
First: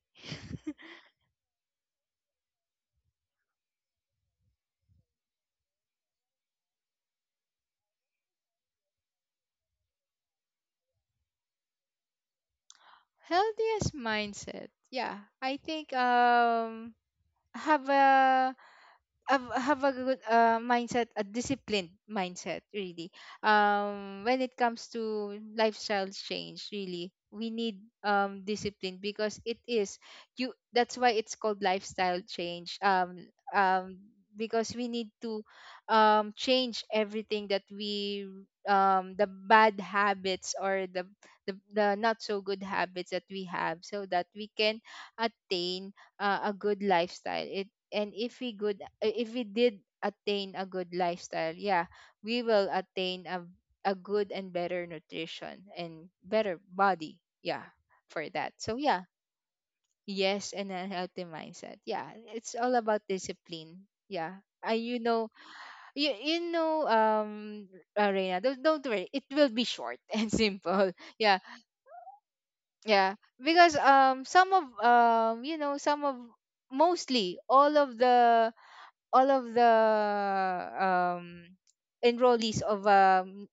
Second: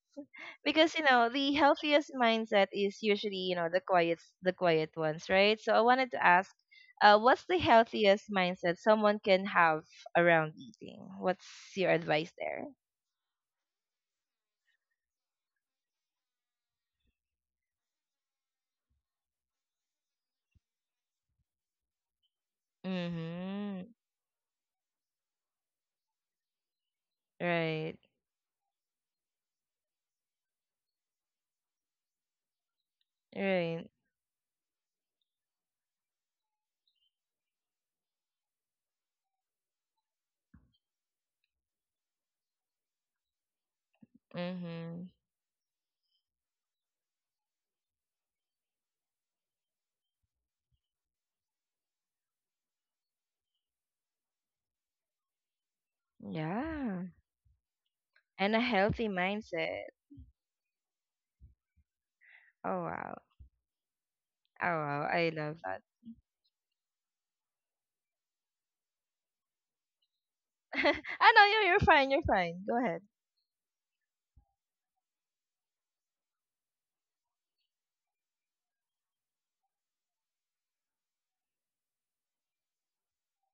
[SPEAKER 1] because you know the healthiest mindset is usually, you know, the quiet ones, right? So I wanted to ask, what's the healthiest mindset someone can have around eating? What's your advice there?
[SPEAKER 2] Healthiest mindset. Yeah, I think have a, have, have a good mindset, a disciplined mindset, really.
[SPEAKER 1] Mm-hmm.
[SPEAKER 2] When it comes to lifestyle change, really, we need
[SPEAKER 1] Right.
[SPEAKER 2] discipline because it is you. That's why it's called lifestyle change.
[SPEAKER 1] Right.
[SPEAKER 2] Um, because we need to change everything that we, the bad habits, or the, the not so good habits that we have, so that we can
[SPEAKER 1] Mm-hmm.
[SPEAKER 2] attain a good lifestyle. It, and if we good, if we did attain a good lifestyle, yeah, we will attain a good and better nutrition and better
[SPEAKER 1] Yeah.
[SPEAKER 2] body, yeah, for that.
[SPEAKER 1] And a
[SPEAKER 2] So yeah,
[SPEAKER 1] healthy mindset.
[SPEAKER 2] yes, and a healthy mindset, yeah, it's all
[SPEAKER 1] Oh
[SPEAKER 2] about
[SPEAKER 1] wow.
[SPEAKER 2] discipline. Yeah,
[SPEAKER 1] Oh
[SPEAKER 2] I, you
[SPEAKER 1] wow. I
[SPEAKER 2] know,
[SPEAKER 1] love that.
[SPEAKER 2] you know, Arena, don't worry, it will be short and simple.
[SPEAKER 1] I
[SPEAKER 2] Yeah,
[SPEAKER 1] know you, you're fine. Go ahead.
[SPEAKER 2] yeah, because some of, you know, some of, mostly all of the, all of the um enrollees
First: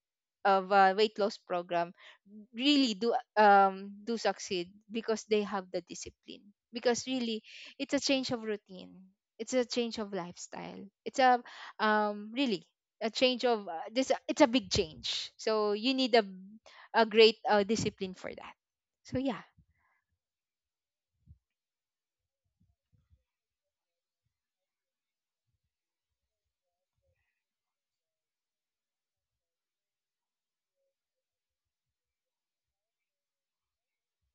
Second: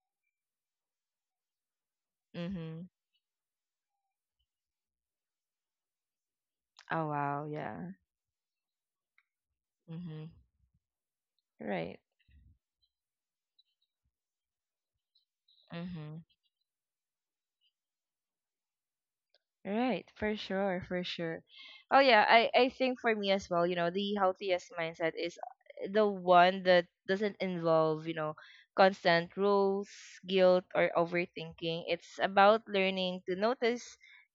[SPEAKER 2] of a weight loss program
[SPEAKER 1] Mhm.
[SPEAKER 2] really do do succeed because they have the discipline,
[SPEAKER 1] Oh
[SPEAKER 2] because really
[SPEAKER 1] wow, yeah.
[SPEAKER 2] it's a change of routine, it's a change of
[SPEAKER 1] Mhm.
[SPEAKER 2] lifestyle, it's a
[SPEAKER 1] Right.
[SPEAKER 2] really a change of this, it's a big change, so you need
[SPEAKER 1] Mhm.
[SPEAKER 2] a great discipline for that. So yeah,
[SPEAKER 1] Right, for sure, for sure. Oh yeah, I think for me as well, you know, the healthiest mindset is the one that doesn't involve, you know, constant rules, guilt or overthinking. It's about learning to notice,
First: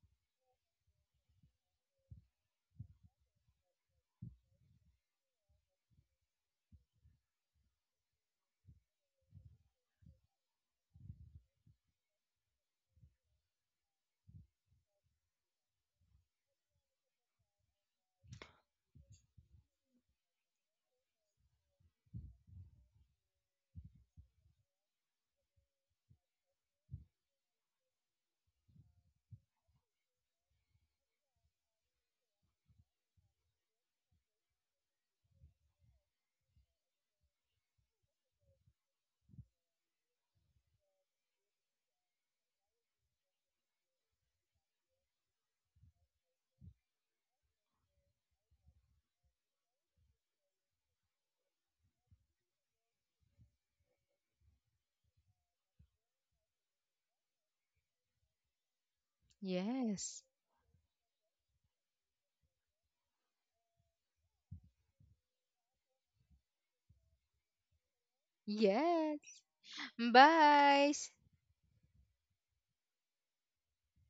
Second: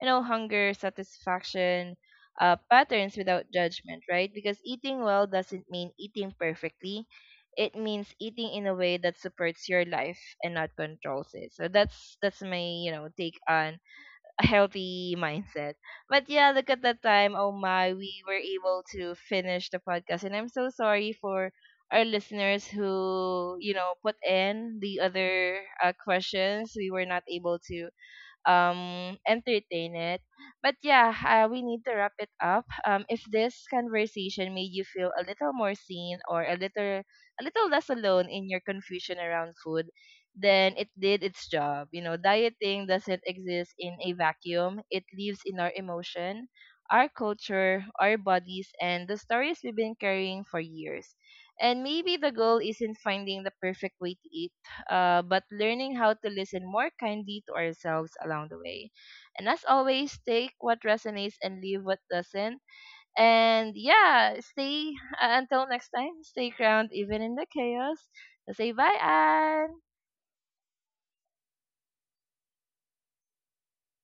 [SPEAKER 1] you know, hunger, satisfaction, patterns without judgment, right? Because eating well doesn't mean eating perfectly. It means eating in a way that supports your life and not controls it. So that's my, you know, take on a healthy mindset. But yeah, look at the time. Oh my, we were able to finish the podcast, and I'm so sorry for our listeners who, you know, put in the other, questions. We were not able to entertain it. But yeah, we need to wrap it up. If this conversation made you feel a little more seen or a little less alone in your confusion around food, then it did its job. You know, dieting doesn't exist in a vacuum. It lives in our emotion, our culture, our bodies, and the stories we've been carrying for years. And maybe the goal isn't finding the perfect way to eat, but learning how to listen more kindly to ourselves along the way. And as always,
[SPEAKER 2] yes.
[SPEAKER 1] take what resonates and leave what doesn't. And yeah, stay until next time, stay grounded even in the chaos. So say bye,
[SPEAKER 2] Yes.
[SPEAKER 1] Anne.
[SPEAKER 2] Bye.